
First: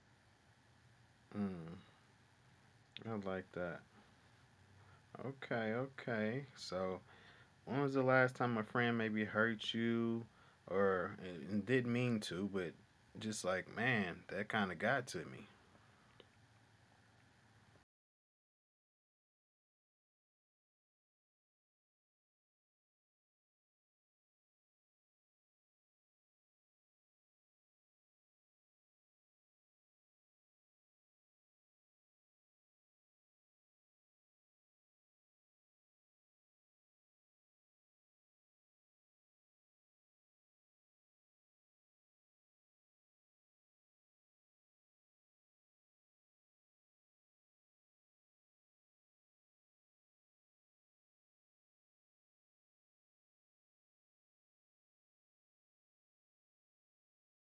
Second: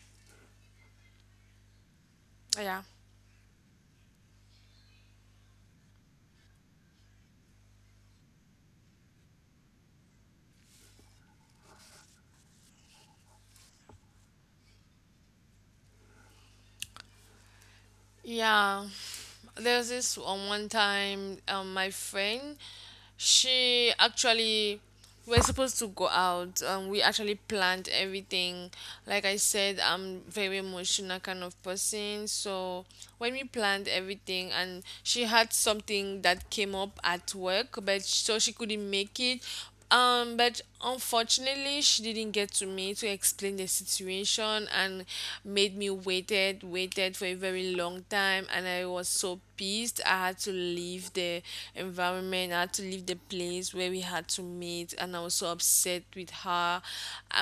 Speaker 1: Mm,
Speaker 2: Yeah.
Speaker 1: I like that. Okay, okay. So, when was the last time a friend maybe hurt you or and didn't mean to, but just like, man, that kind of got to me?
Speaker 2: Yeah, there's this one time, my friend, she actually, we're supposed to go out. We actually planned everything. Like I said, I'm very emotional kind of person. So when we planned everything, and she had something that came up at work, but so she couldn't make it. But unfortunately, she didn't get to me to explain the situation, and made me waited for a very long time, and I was so pissed. I had to leave the environment. I had to leave the place where we had to meet, and I was so upset with her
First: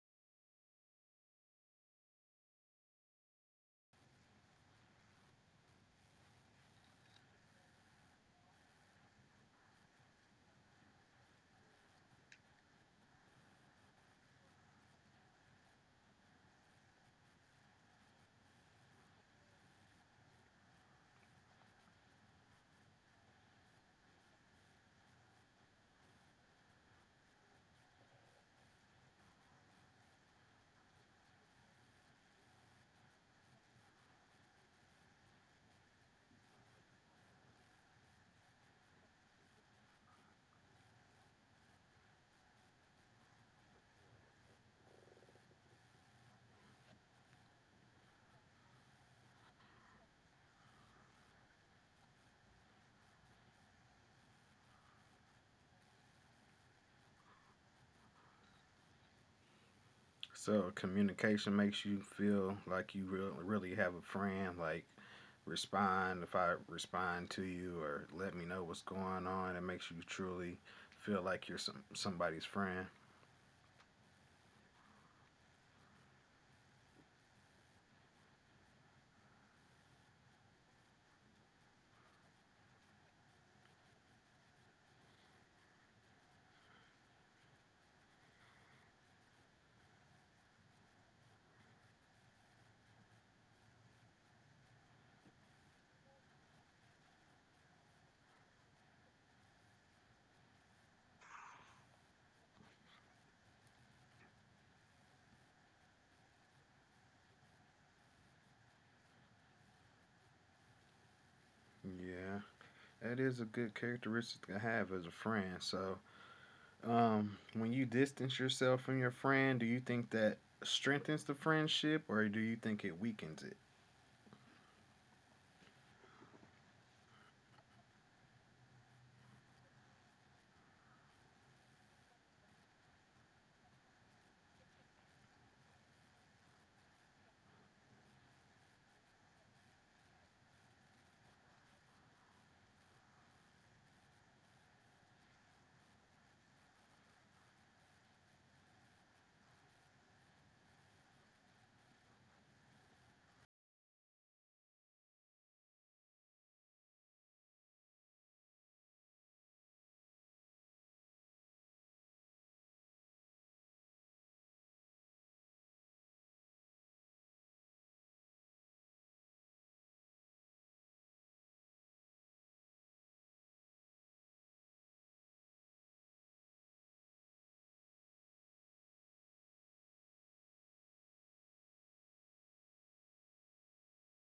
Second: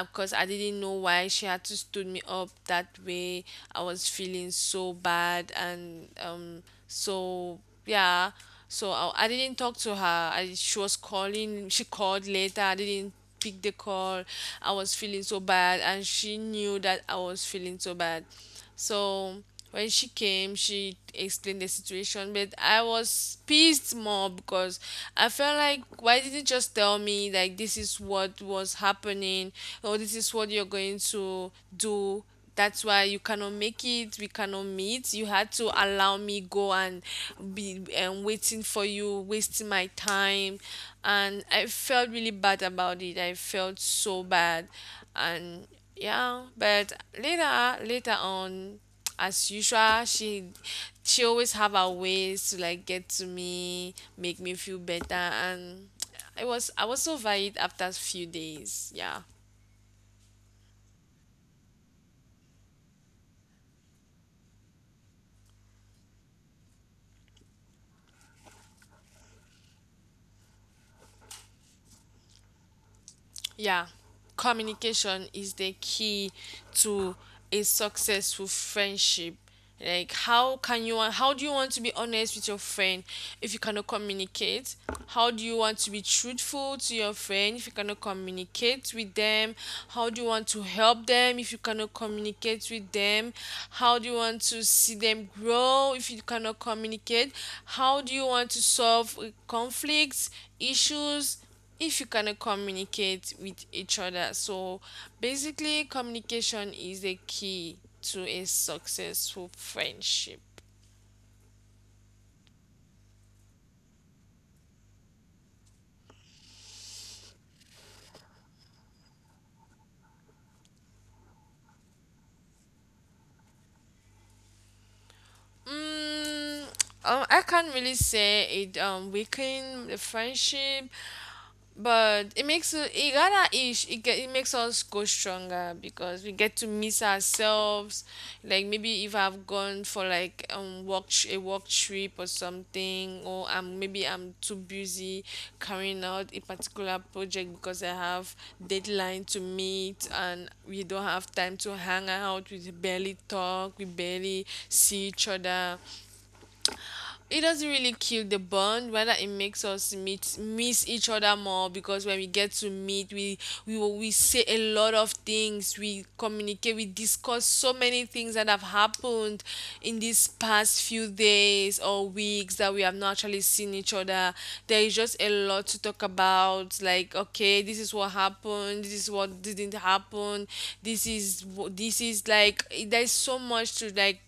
Speaker 2: because I didn't know why she had to stood me up that way. I was feeling so bad, and so yeah. So I didn't talk to her. She was calling. She called later. I didn't pick the call. I was feeling so bad, and she knew that I was feeling so bad. So when she came, she explained the situation, but I was pissed more because I felt like, why didn't you just tell me like, this is what was happening, or this is what you're going to do? That's why you cannot make it, we cannot meet. You had to allow me go and be, and waiting for you, wasting my time. And I felt really bad about it, I felt so bad, and yeah. But later on, as usual, she always have her ways to like get to me, make me feel better, and I was over it after a few days, yeah.
Speaker 1: So communication makes you feel like you real, really have a friend. Like respond if I respond to you or let me know what's going on. It makes you truly feel like you're some, somebody's friend.
Speaker 2: Yeah, communication is the key to a successful friendship. Like, how do you want to be honest with your friend if you cannot communicate? How do you want to be truthful to your friend if you cannot communicate with them? How do you want to help them if you cannot communicate with them? How do you want to see them grow if you cannot communicate? How do you want to solve conflicts, issues, if you cannot communicate with each other? So basically, communication is the key to a successful friendship.
Speaker 1: Yeah, that is a good characteristic to have as a friend. So when you distance yourself from your friend, do you think that strengthens the friendship or do you think it weakens it?
Speaker 2: Mm, I can't really say it weaken the friendship, but it makes it, it gotta ish it get it makes us go stronger because we get to miss ourselves. Like maybe if I've gone for like a work trip or something, or I'm maybe I'm too busy carrying out a particular project because I have deadline to meet, and we don't have time to hang out, we barely talk, we barely see each other, it doesn't really kill the bond. Rather, it makes us meet miss each other more, because when we get to meet, we say a lot of things, we communicate, we discuss so many things that have happened in these past few days or weeks that we have not actually seen each other. There is just a lot to talk about, like okay, this is what happened, this is what didn't happen, this is like there's so much to like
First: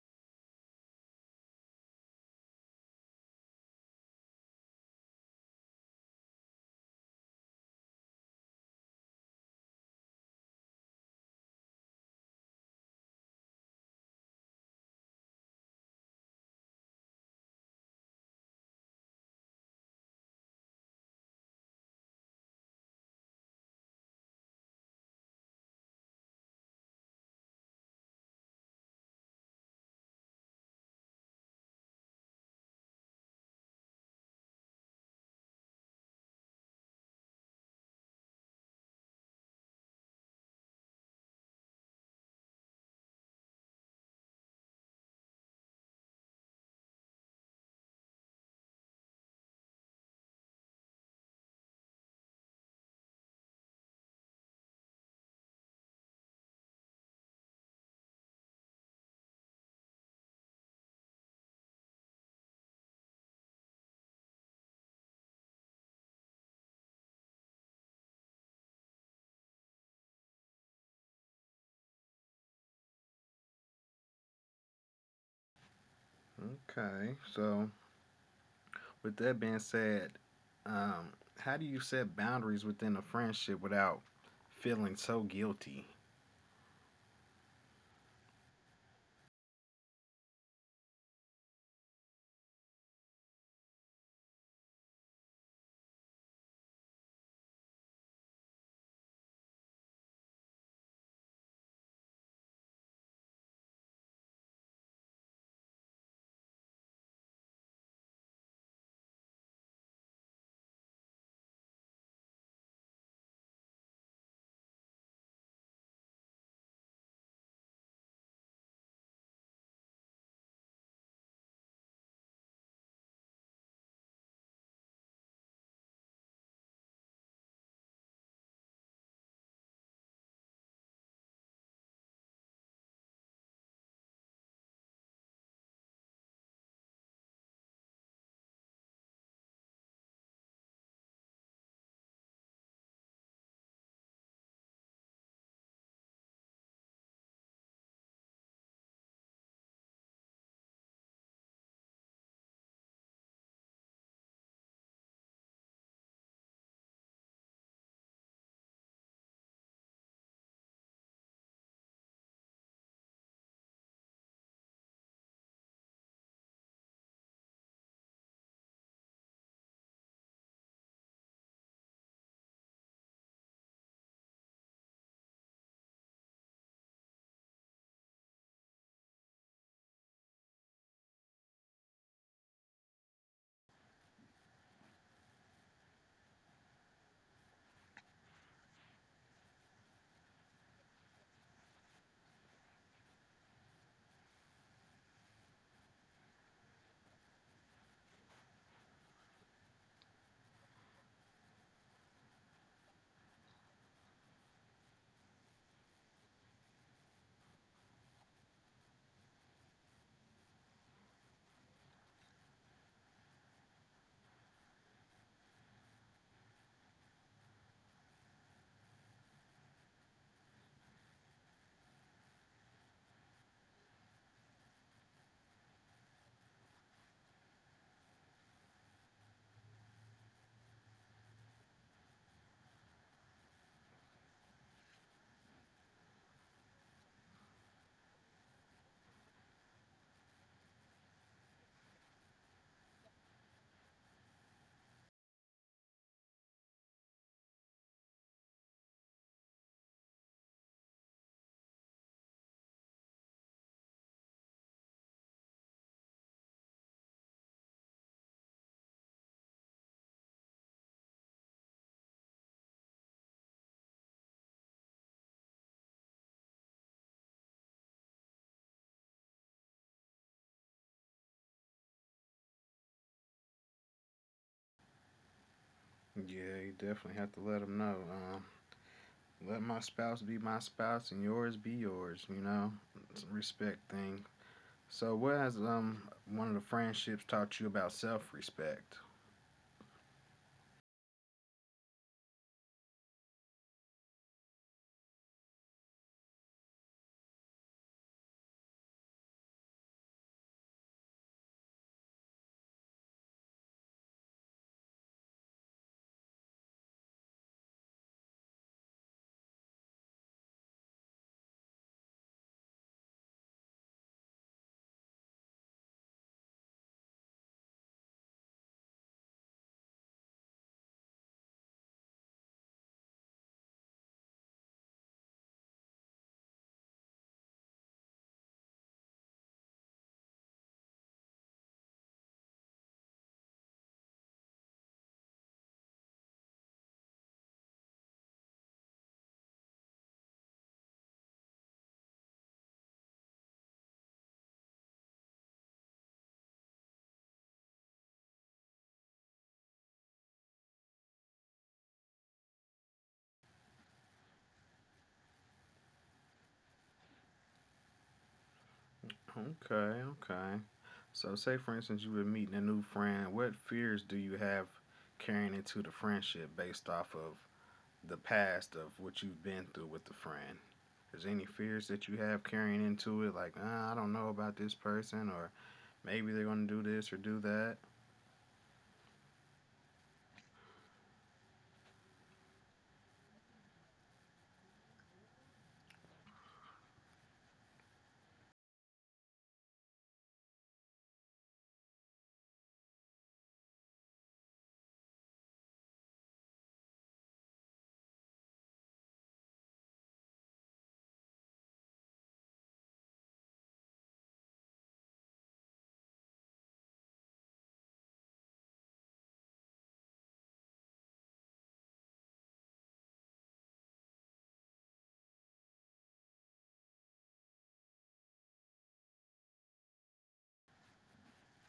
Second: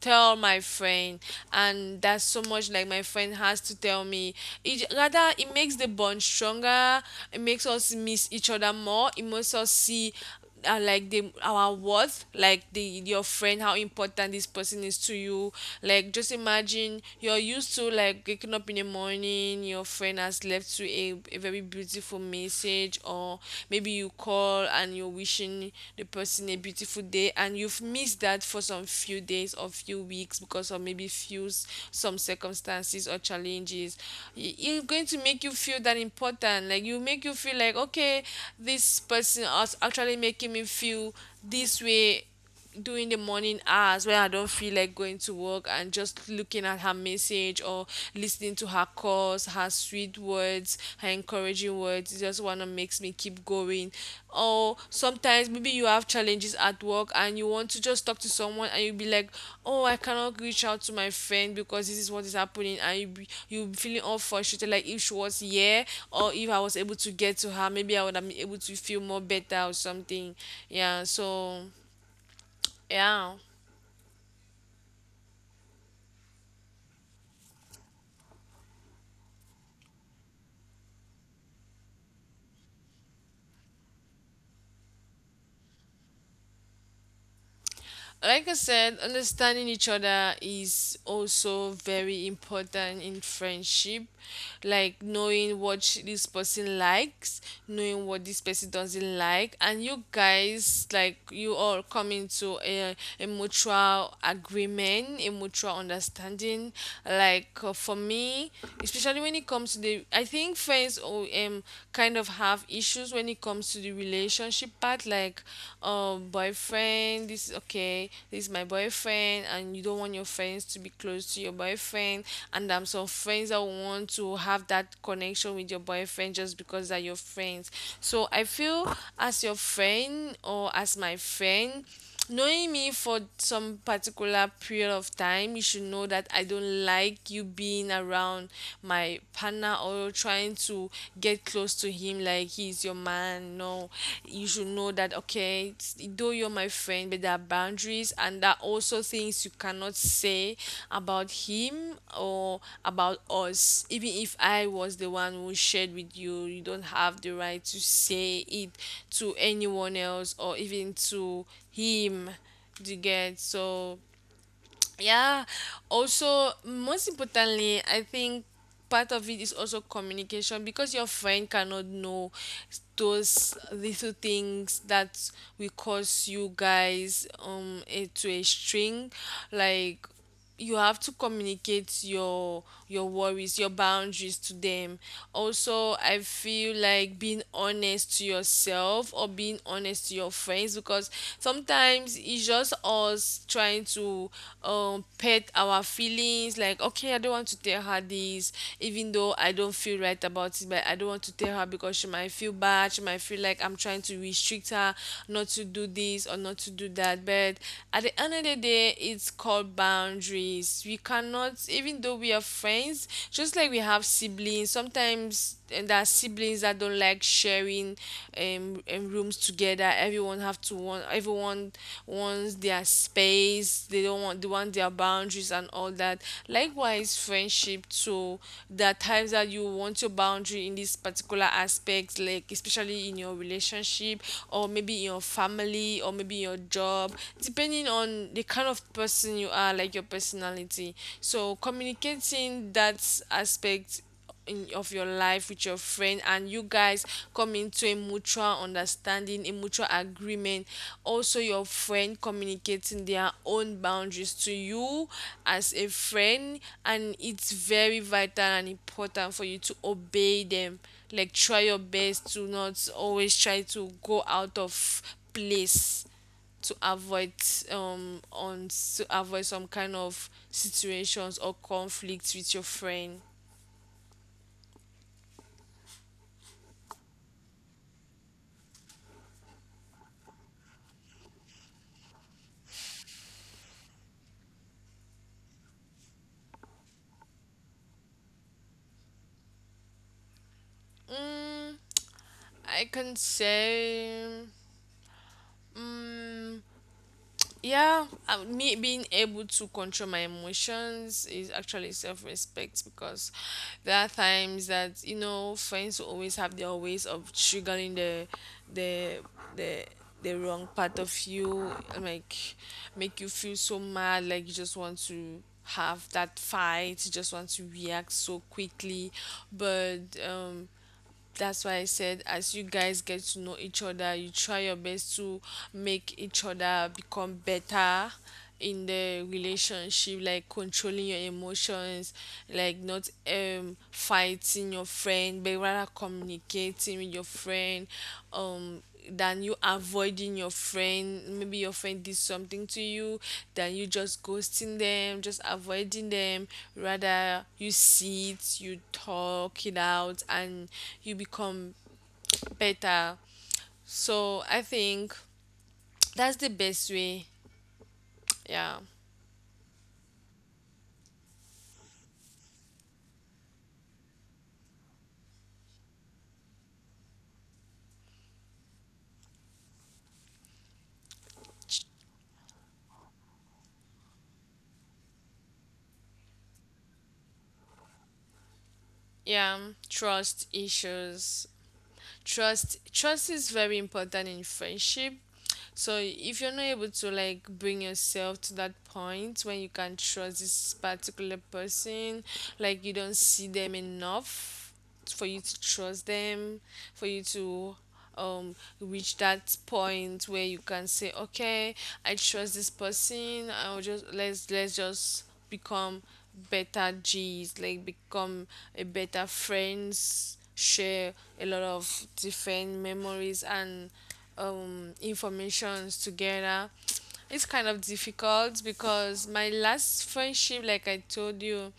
Speaker 2: tell my friend, and that's so much like my friend has to tell me. It rather it makes the bond stronger, it makes us miss each other more, it makes us see, like the our worth, like the your friend, how important this person is to you. Like just imagine you're used to like waking up in the morning, your friend has left you a very beautiful message, or maybe you call and you're wishing the person a beautiful day, and you've missed that for some few days or few weeks because of maybe some circumstances or challenges. It's going to make you feel that important, like you make you feel like, okay, this person is actually making me feel this way during the morning hours when I don't feel like going to work, and just looking at her message or listening to her calls, her sweet words, her encouraging words, it's just one that makes me keep going. Or sometimes maybe you have challenges at work and you want to just talk to someone, and you'll be like, oh, I cannot reach out to my friend because this is what is happening, and you'll be feeling all frustrated, like if she was here, or if I was able to get to her, maybe I would have been able to feel more better or something. Yeah, so yeah.
Speaker 1: Okay, so with that being said, um, how do you set boundaries within a friendship without feeling so guilty?
Speaker 2: Like I said, understanding each other is also very important in friendship. Like knowing what this person likes, knowing what this person doesn't like, and you guys, like you all come into a mutual agreement, a mutual understanding. Like for me, especially when it comes to I think friends kind of have issues when it comes to the relationship part, like boyfriend. This is okay, this is my boyfriend, and you don't want your friends to be close to your boyfriend, and some friends that want to have that connection with your boyfriend just because they're your friends. So I feel, as your friend or as my friend, knowing me for some particular period of time, you should know that I don't like you being around my partner or trying to get close to him like he's your man. No, you should know that, okay, it's- though you're my friend, but there are boundaries and there are also things you cannot say about him or about us. Even if I was the one who shared with you, you don't have the right to say it to anyone else or even to him to get so, yeah. Also, most importantly, I think part of it is also communication, because your friend cannot know those little things that will cause you guys to a string. Like, you have to communicate your worries, your boundaries to them. Also, I feel like being honest to yourself or being honest to your friends, because sometimes it's just us trying to pet our feelings. Like, okay, I don't want to tell her this, even though I don't feel right about it, but I don't want to tell her because she might feel bad, she might feel like I'm trying to restrict her not to do this or not to do that. But at the end of the day, where it's called boundaries. We cannot, even though we are friends, just like we have siblings, sometimes there are siblings that don't like sharing rooms together. Everyone have to want, everyone wants their space. They don't want, they want their boundaries and all that. Likewise, friendship. So there are times that you want your boundary in this particular aspect, like especially in your relationship, or maybe in your family, or maybe in your job, depending on the kind of person you are, like your personality. So communicating that aspect in, of your life with your friend, and you guys come into a mutual understanding, a mutual agreement. Also, your friend communicating their own boundaries to you as a friend, and it's very vital and important for you to obey them. Like, try your best to not always try to go out of place to avoid on to avoid some kind of situations or conflicts with your friend.
Speaker 1: Yeah, you definitely have to let them know. Let my spouse be my spouse and yours be yours. You know, it's a respect thing. So, what has one of the friendships taught you about self-respect?
Speaker 2: I can say, yeah, me being able to control my emotions is actually self-respect, because there are times that, you know, friends will always have their ways of triggering the the the wrong part of you. Like, make you feel so mad, like you just want to have that fight, you just want to react so quickly, but um that's why I said, as you guys get to know each other, you try your best to make each other become better in the relationship, like controlling your emotions, like not fighting your friend, but rather communicating with your friend, um than you avoiding your friend. Maybe your friend did something to you, than you just ghosting them, just avoiding them, rather you sit, you talk it out, and you become better. So I think that's the best way. Yeah.
Speaker 1: Okay, okay. So, say for instance you were meeting a new friend. What fears do you have carrying into the friendship based off of the past of what you've been through with the friend. Is there any fears that you have carrying into it? Like, ah, I don't know about this person, or maybe they're going to do this or do that.
Speaker 2: Yeah, trust issues. Trust is very important in friendship. So if you're not able to, like, bring yourself to that point when you can trust this particular person, like you don't see them enough for you to trust them, for you to um reach that point where you can say, okay, I trust this person, I'll just, let's just become better g's, like become a better friends, share a lot of different memories and informations together. It's kind of difficult, because my last friendship, like I told you,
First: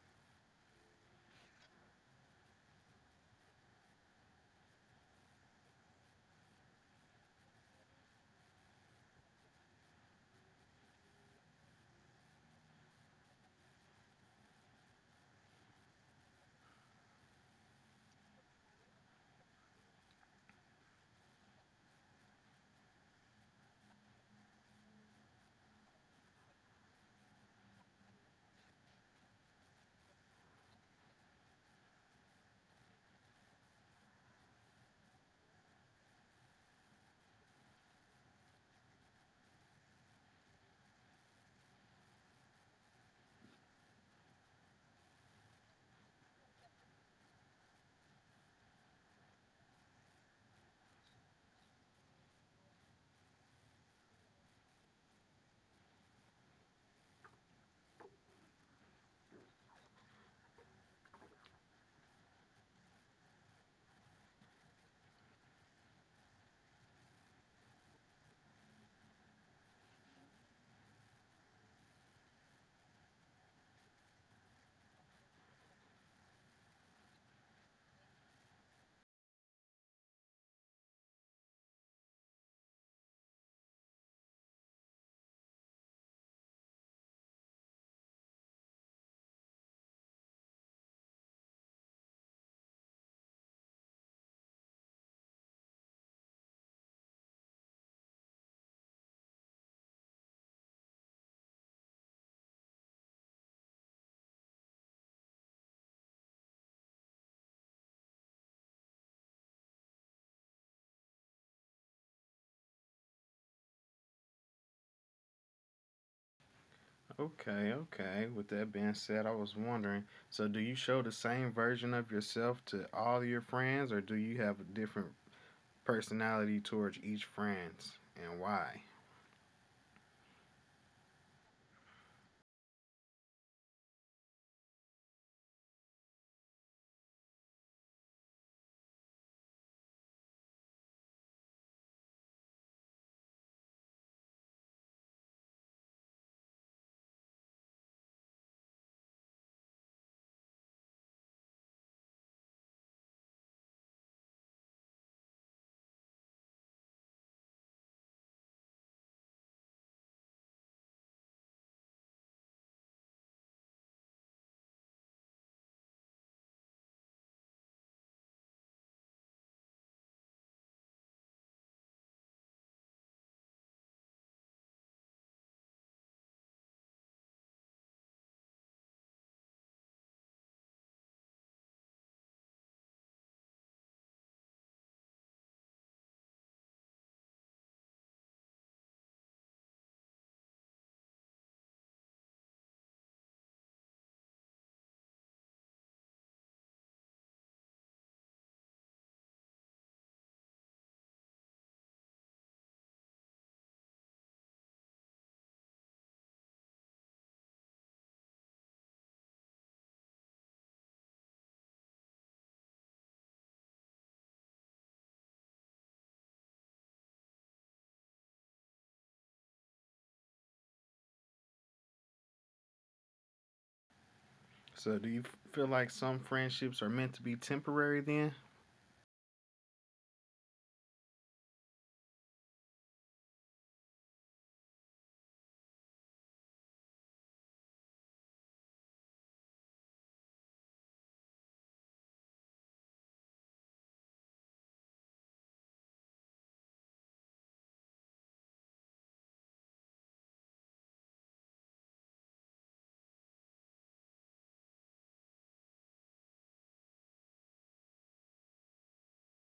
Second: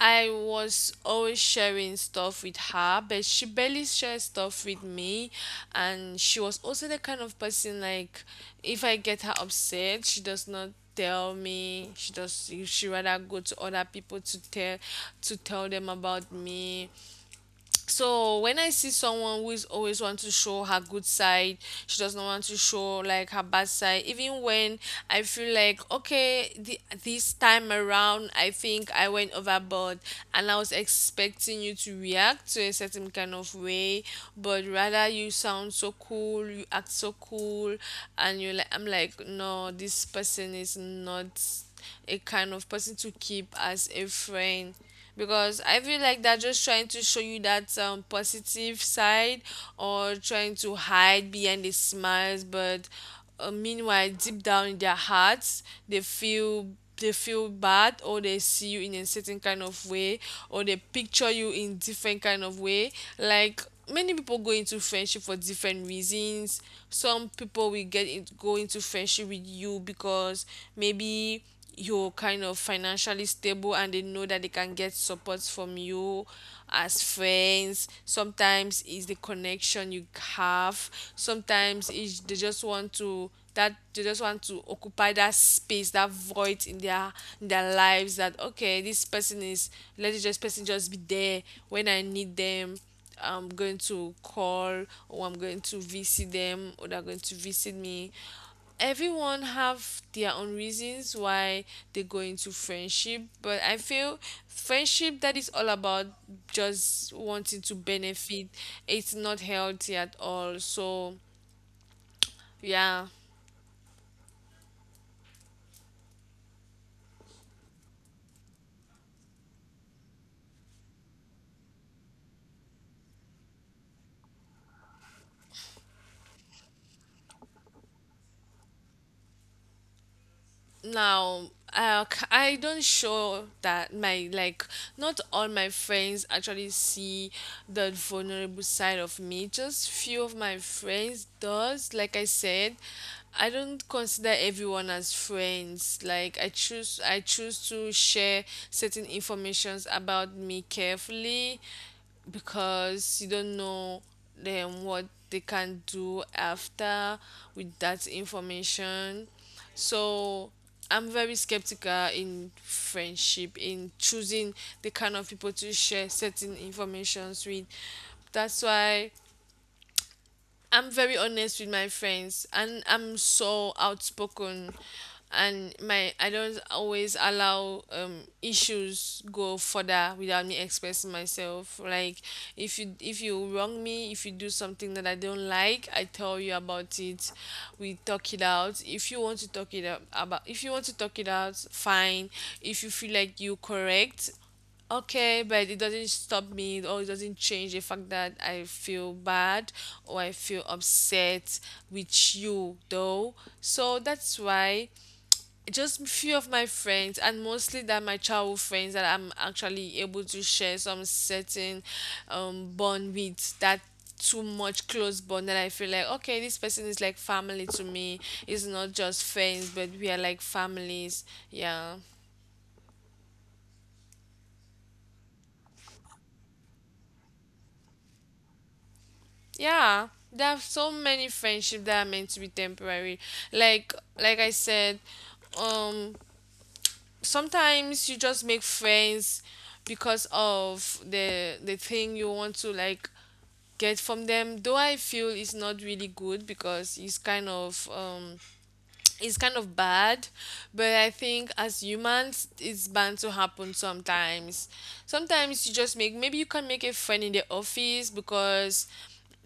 Speaker 2: I was always sharing stuff with her, but she barely shared stuff with me. And she was also the kind of person like, if I get her upset, she does not tell me. She does. She rather go to other people to tell them about me. So when I see someone who is always want to show her good side, she does not want to show like her bad side, even when I feel like, okay, this time around I think I went overboard, and I was expecting you to react to a certain kind of way, but rather you sound so cool, you act so cool, and you're like, I'm like, no, this person is not, is a kind of person to keep as a friend. Because I feel like they're just trying to show you that positive side, or trying to hide behind the smiles, but meanwhile, deep down in their hearts, they feel, they feel bad, or they see you in a certain kind of way, or they picture you in different kind of way. Like, many people go into friendship for different reasons. Some people will get in, go into friendship with you because maybe you're kind of financially stable and they know that they can get support from you. As friends, sometimes it's the connection you have, sometimes it's, they just want to, that they just want to occupy that space, that void in their, in their lives, that, okay, this person is, let this just person just be there. When I need them, I'm going to call, or I'm going to visit them, or they're going to visit me. Everyone have their own reasons why they go into friendship, but I feel friendship that is all about just wanting to benefit, it's not healthy at all. So yeah.
Speaker 1: Okay, okay. With that being said, I was wondering so, do you show the same version of yourself to all your friends, or do you have a different personality towards each friend, and why?
Speaker 2: Now, I don't show that my, like, not all my friends actually see the vulnerable side of me, just few of my friends does. Like I said, I don't consider everyone as friends, like I choose to share certain informations about me carefully, because you don't know them, what they can do after with that information. So I'm very skeptical in friendship, in choosing the kind of people to share certain informations with. That's why I'm very honest with my friends and I'm so outspoken, and my, I don't always allow issues go further without me expressing myself. Like, if you wrong me, if you do something that I don't like, I tell you about it. We talk it out. If you want to talk it out about, if you want to talk it out, fine. If you feel like you correct, okay, but it doesn't stop me, or it doesn't change the fact that I feel bad, or I feel upset with you though. So that's why just few of my friends, and mostly that my childhood friends that I'm actually able to share some certain bond with, that too much close bond that I feel like, okay, this person is like family to me. It's not just friends, but we are like families. Yeah.
Speaker 1: So, do you feel like some friendships are meant to be temporary then?
Speaker 2: Yeah, there are so many friendships that are meant to be temporary. Like I said, um sometimes you just make friends because of the thing you want to, like, get from them. Though I feel it's not really good because it's kind of bad, but I think as humans, it's bound to happen sometimes. Sometimes you just make, maybe you can make a friend in the office because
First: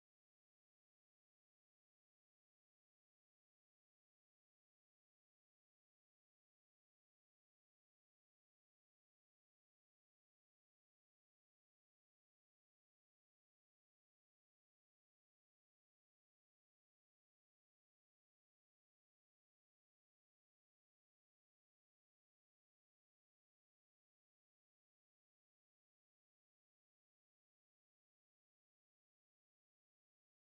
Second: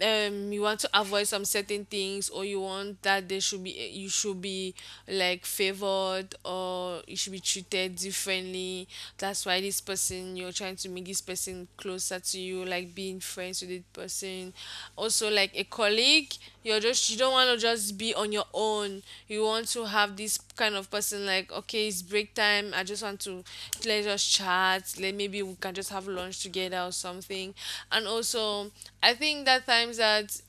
Speaker 2: you want to avoid some certain things, or you want that they should be, you should be like favored, or you should be treated differently. That's why this person, you're trying to make this person closer to you, like being friends with this person. Also like a colleague, you're just, you don't want to just be on your own, you want to have this kind of person, like, okay, it's break time, I just want to, let's just chat, let, maybe we can just have lunch together or something. And also, I think that times that,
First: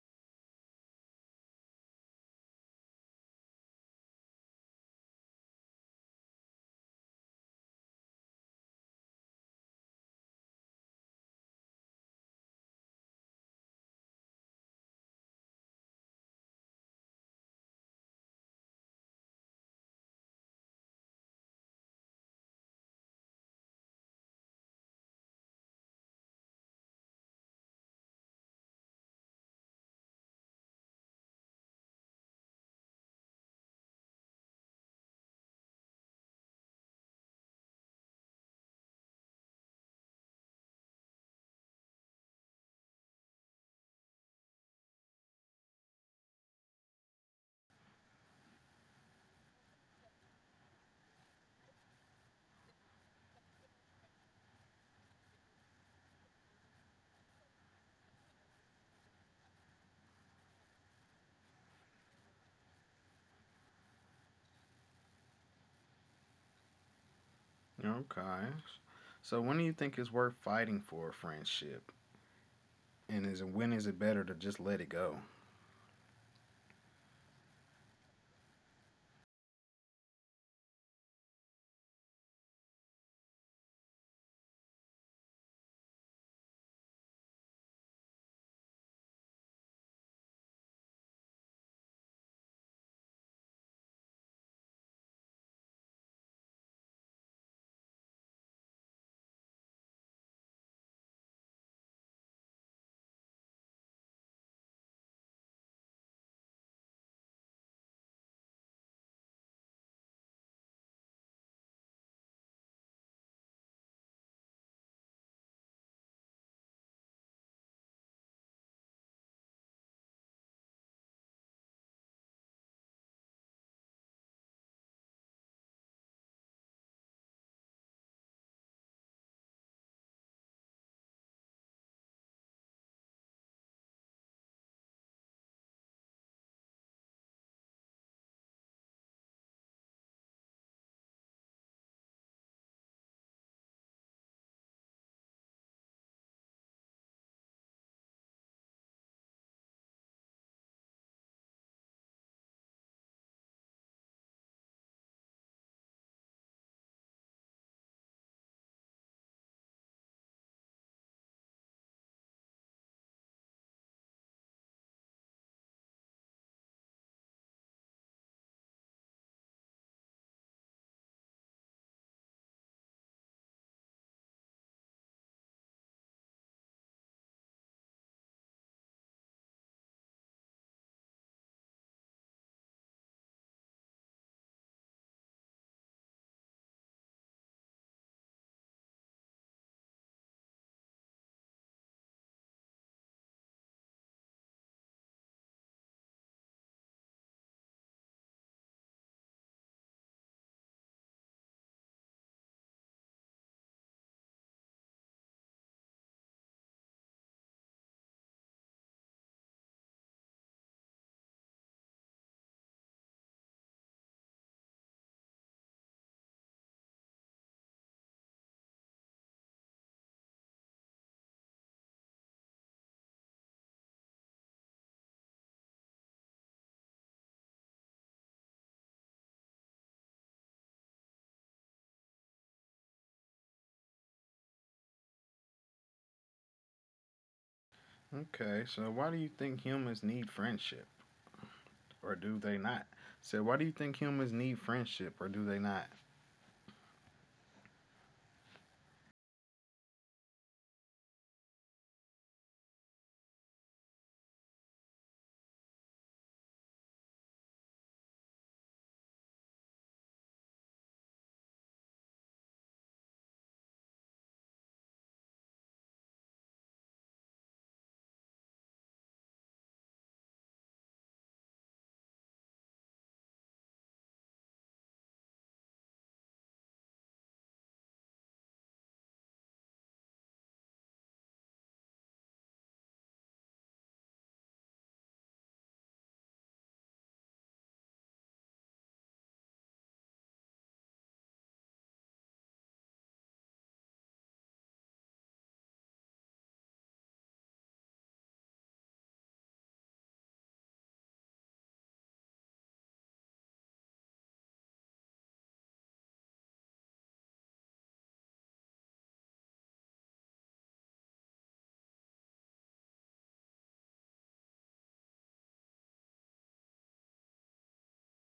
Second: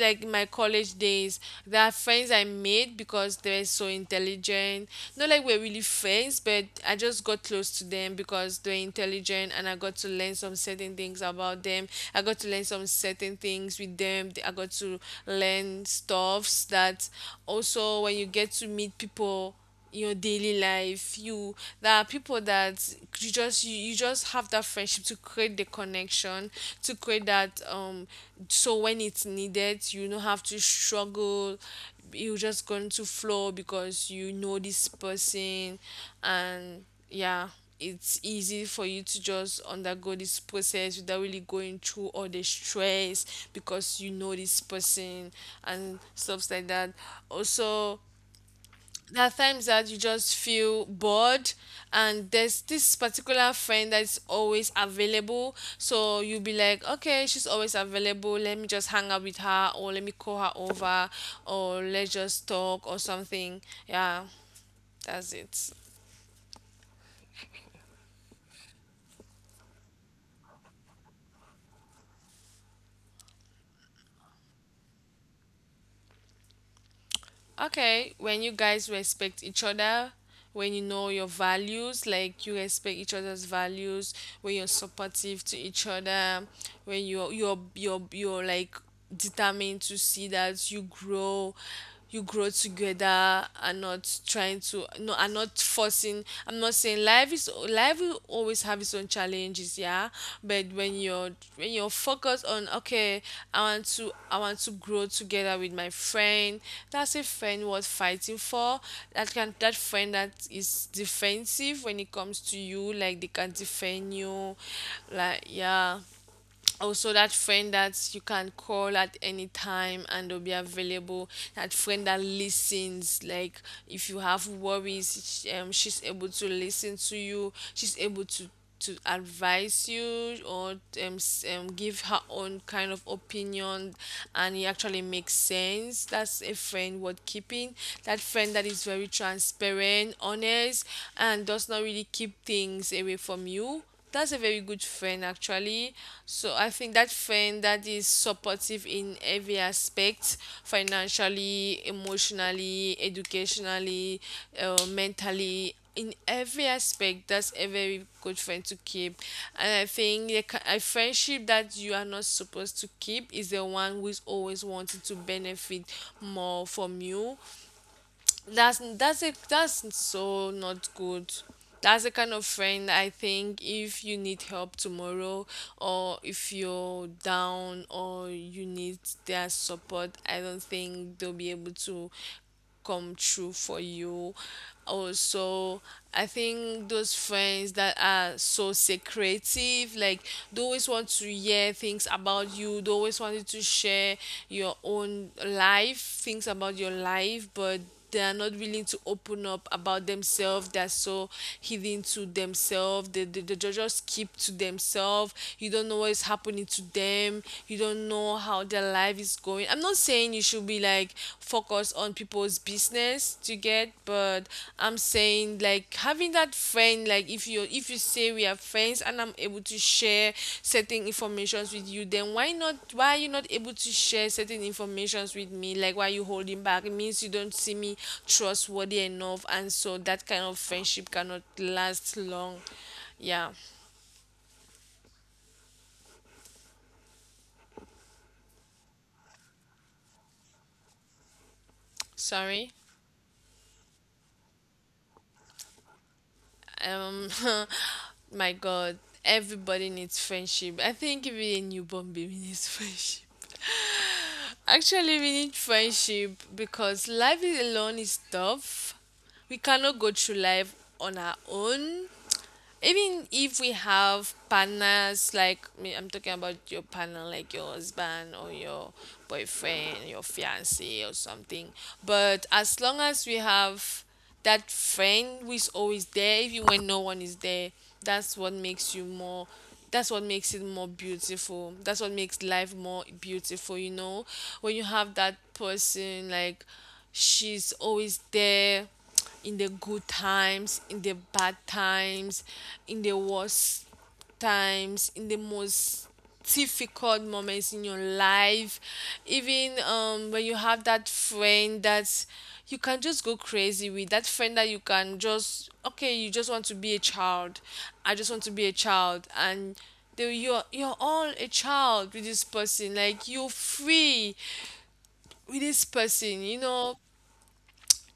Speaker 2: like in my college days, there are friends I made because they're so intelligent. Not like we're really friends, but I just got close to them because they're intelligent, and I got to learn some certain things about them. I got to learn some certain things with them. I got to learn stuffs that also when you get to meet people in your daily life, you there are people that you just you just have that friendship to create the connection, to create that so when it's needed. You don't have to struggle, you're just going to flow because you know this person. And yeah, it's easy for you to just undergo this process without really going through all the stress because you know this person and stuff like that. Also, there are times that you just feel bored, and there's this particular friend that's always available, so you'll be like, okay, she's always available, let me just hang out with her, or let me call her over, or let's just talk or something. Yeah, that's it.
Speaker 1: Okay. So, when do you think it's worth fighting for a friendship? And is when is it better to just let it go?
Speaker 2: Okay, when you guys respect each other, when you know your values, like you respect each other's values, when you're supportive to each other, when you're like determined to see that you grow together and not trying to no and not forcing. I'm not was saying life is life will always have its own challenges, yeah. But when you're, when you're focused on, okay, I want to grow together with my friend, that's a friend worth fighting for. That friend that is defensive when it comes to you, like they can defend you, like, yeah. Also, that friend that you can call at any time and they'll be available, that friend that listens, like if you have worries, she's able to listen to you, she's able to advise you, or give her own kind of opinion and it actually makes sense, that's a friend worth keeping. That friend that is very transparent, honest, and does not really keep things away from you, that's a very good friend, actually. So I think that friend that is supportive in every aspect, financially, emotionally, educationally, mentally, in every aspect, that's a very good friend to keep. And I think the a friendship that you are not supposed to keep is the one who is always wanting to benefit more from you. That's so not good. That's the kind of friend, I think if you need help tomorrow, or if you're down or you need their support, I don't think they'll be able to come true for you. Also, I think those friends that are so secretive, like they always want to hear things about you, they always want you to share your own life, things about your life, but they are not willing to open up about themselves. They're so hidden to themselves, they just keep to themselves. You don't know what is happening to them, you don't know how their life is going. I'm not saying you should be like focused on people's business to get, but I'm saying, like, having that friend, like if you say we are friends and I'm able to share certain informations with you, then why not? Why are you not able to share certain informations with me? Like, why are you holding back? It means you don't see me trustworthy enough, and so that kind of friendship cannot last long. Yeah.
Speaker 1: Okay, so why do you think humans need friendship, or do they
Speaker 2: Sorry.
Speaker 1: not? So why do you think humans need friendship, or do they not?
Speaker 2: um my god, everybody needs friendship. I think even a newborn baby needs friendship. Actually, we need friendship because alone is tough. We cannot go through life on our own, even if we have partners. Like me, I'm talking about your partner, like your husband or your boyfriend, your fiance or something. But as long as we have that friend who is always there, even when no one is there, that's what makes you more that's what makes it more beautiful, that's what makes life more beautiful, you know, when you have that person, like, she's always there, in the good times, in the bad times, in the worst times, in the most difficult moments in your life, even when you have that friend that you can just go crazy with, that friend that you can just, okay, you just want to be a child. I just want to be a child. And you're all a child with this person. Like, you're free with this person, you know,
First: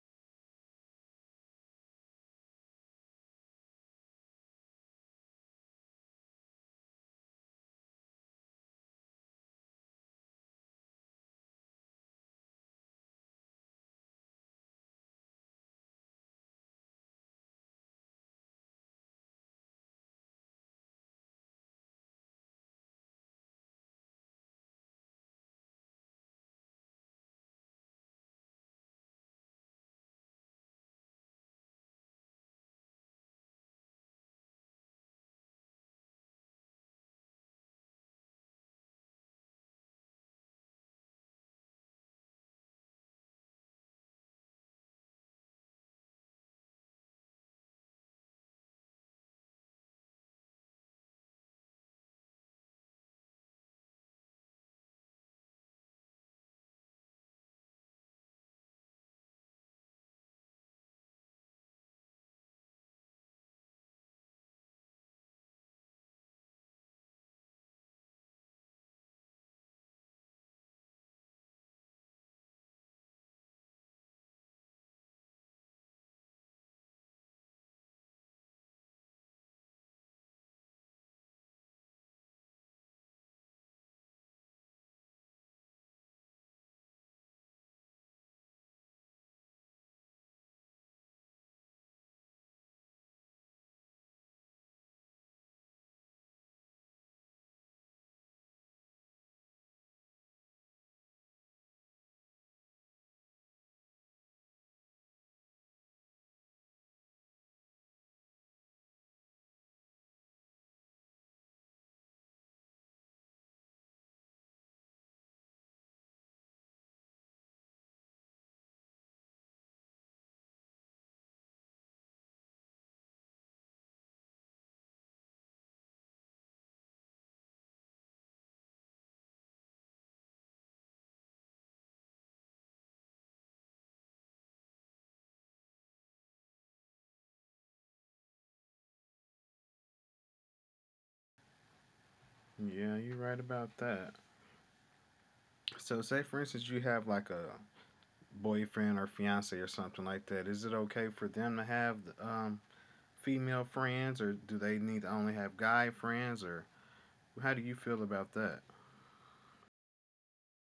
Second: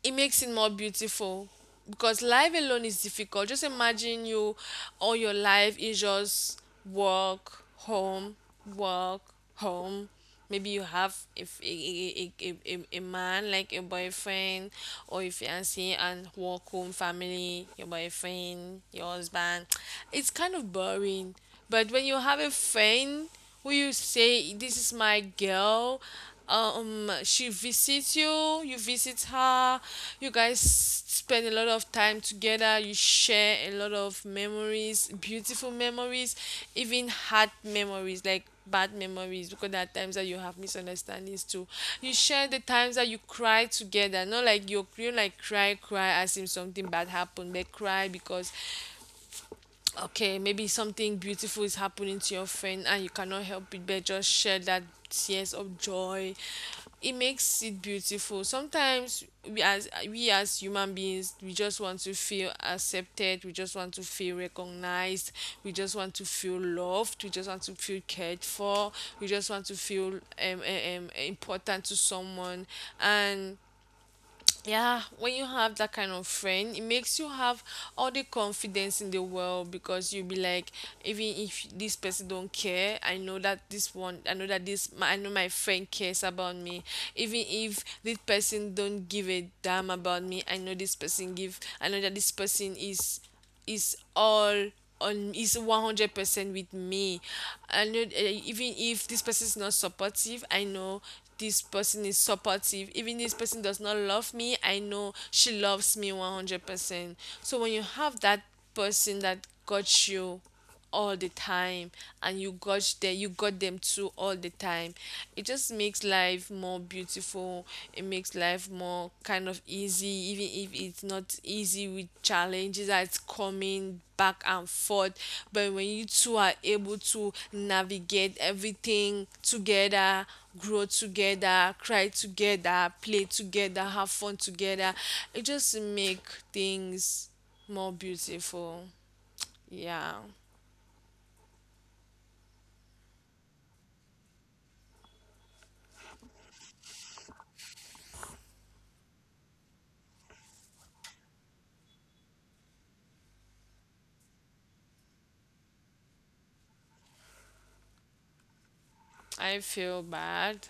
Speaker 2: it makes it more beautiful, because life alone is difficult. Just imagine, you, all your life is just work, home, work, home. Maybe you have, if a man, like a boyfriend or a fiance, and work, home, family, your boyfriend, your husband. It's kind of boring. But when you have a friend, will you say, this is my girl? She visits you, you visit her, you guys spend a lot of time together, you share a lot of memories, beautiful memories, even hard memories, like bad memories, because there are times that you have misunderstandings too. You share the times that you cry together, not like you like cry, cry as if something bad happened, but cry because, okay, maybe something beautiful is happening to your friend and you cannot help it but just share that, tears of joy. It makes it beautiful. Sometimes we, as human beings, we just want to feel accepted, we just want to feel recognized, we just want to feel loved, we just want to feel cared for, we just want to feel um important to someone. And yeah, when you have that kind of friend, it makes you have all the confidence in the world, because you'll be like, even if this person don't care, I know that this one, I know that I know my friend cares about me. Even if this person don't give a damn about me, I know I know that this person is all on is 100% with me. I know, even if this person is not supportive, I know this person is supportive. Even this person does not love me, I know she loves me 100%. So when you have that person that got you all the time, and you got them, too, all the time, it just makes life more beautiful, it makes life more kind of easy, even if it's not easy, with challenges that's coming back and forth. But when you two are able to navigate everything together, grow together, cry together, play together, have fun together, it just make things more beautiful. Yeah.
Speaker 1: Yeah, you're right about that. So say for instance you have like a boyfriend or fiance or something like that. Is it okay for them to have um, female friends, or do they need to only have guy friends, or how do you feel about that?
Speaker 2: I feel bad.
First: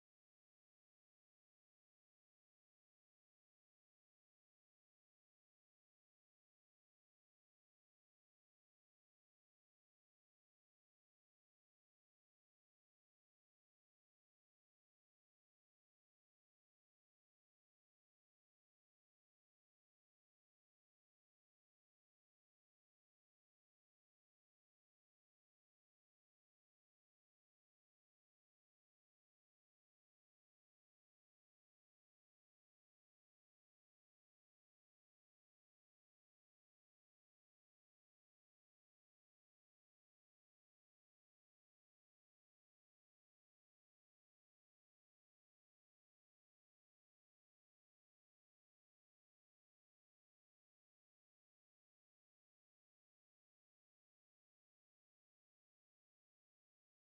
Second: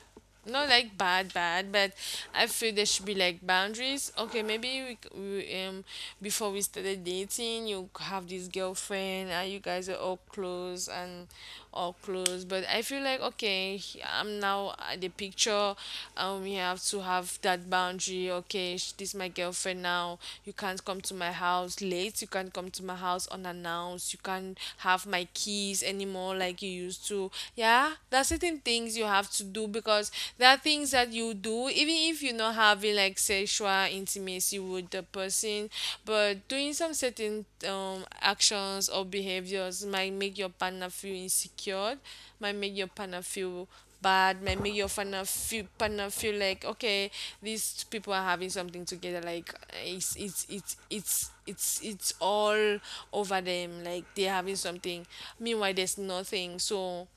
Speaker 2: Not like bad, bad, but I feel there should be like boundaries. Okay, maybe we, c- we before we started dating, you have this girlfriend and you guys are all close and all close. But I feel like, okay, I'm now at the picture. We have to have that boundary. Okay, this is my girlfriend now. You can't come to my house late. You can't come to my house unannounced. You can't have my keys anymore like you used to. Yeah, are there are certain things you have to do, because there are things that you do even if you're not having like sexual intimacy with the person, but doing some certain actions or behaviors might make your partner feel insecure, might make your partner feel bad, might make your partner feel like, okay, these people are having something together, like it's all over them, like they're having something, meanwhile there's nothing. So,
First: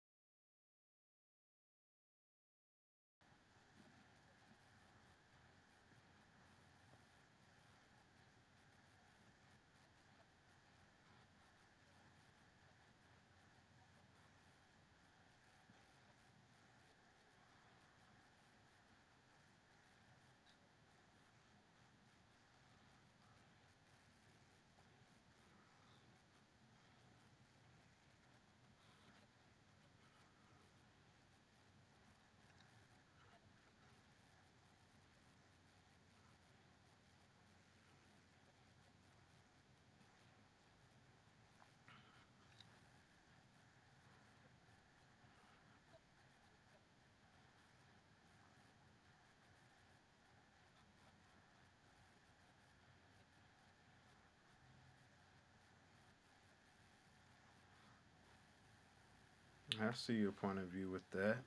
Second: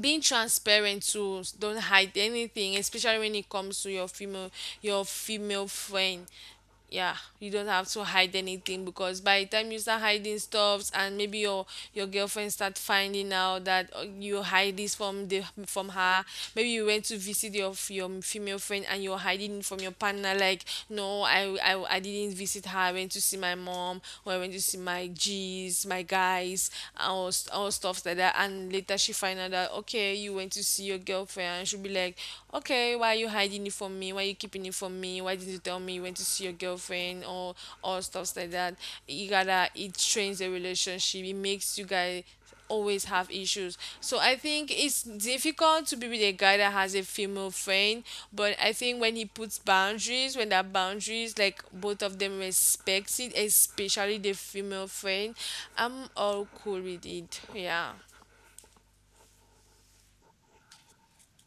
Speaker 2: being transparent too, don't hide anything, especially when it comes to your female, your female friend. Yeah, you don't have to hide anything, because by the time you start hiding stuffs, and maybe your girlfriend start finding out that you hide this from the from her, maybe you went to visit your your female friend and you're hiding it from your partner, like, no, I didn't visit her, I went to see my mom, or I went to see my g's, my guys, or, or stuff like that, and later, later she find out that, okay, you went to see your girlfriend, and she'll be like, okay, why are you hiding it from me, why are you keeping it from me, why didn't you tell me you went to see your girlfriend, or stuff like that. You gotta, it strains the relationship, it makes you guys always have issues, so I think it's difficult to be with a guy that has a female friend. But I think when he puts boundaries, when that boundaries, like both of them respects it, especially the female friend, I'm all cool with it. Yeah.
Speaker 1: I see your point of view with that.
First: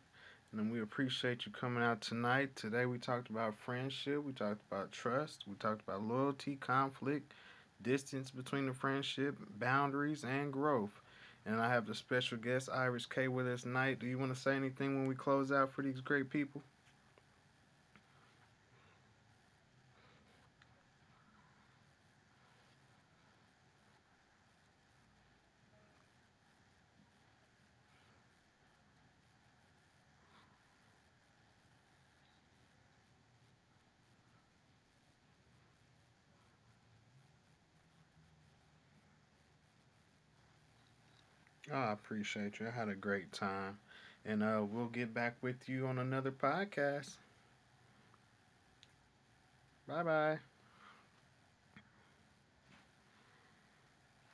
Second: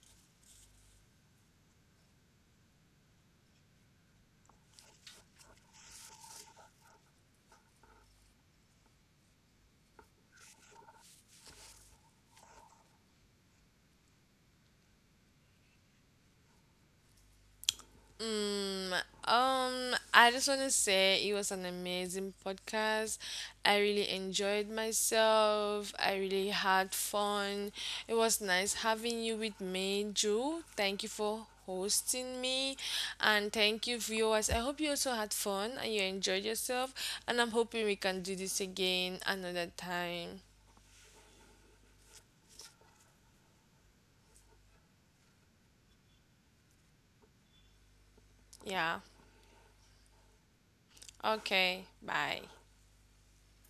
Speaker 1: And we appreciate you coming out tonight. Today we talked about friendship, we talked about trust, we talked about loyalty, conflict, distance between the friendship, boundaries, and growth. And I have the special guest Iris K with us tonight. Do you want to say anything when we close out for these great people?
Speaker 2: I just want to say it was an amazing podcast. I really enjoyed myself, I really had fun. It was nice having you with me, Drew. Thank you for hosting me. And thank you, viewers. I hope you also had fun and you enjoyed yourself. And I'm hoping we can do this again another time.
Speaker 1: Oh, I appreciate you. I had a great time. And we'll get back with you on another podcast.
Speaker 2: Yeah.
Speaker 1: Bye bye.
Speaker 2: Okay. Bye.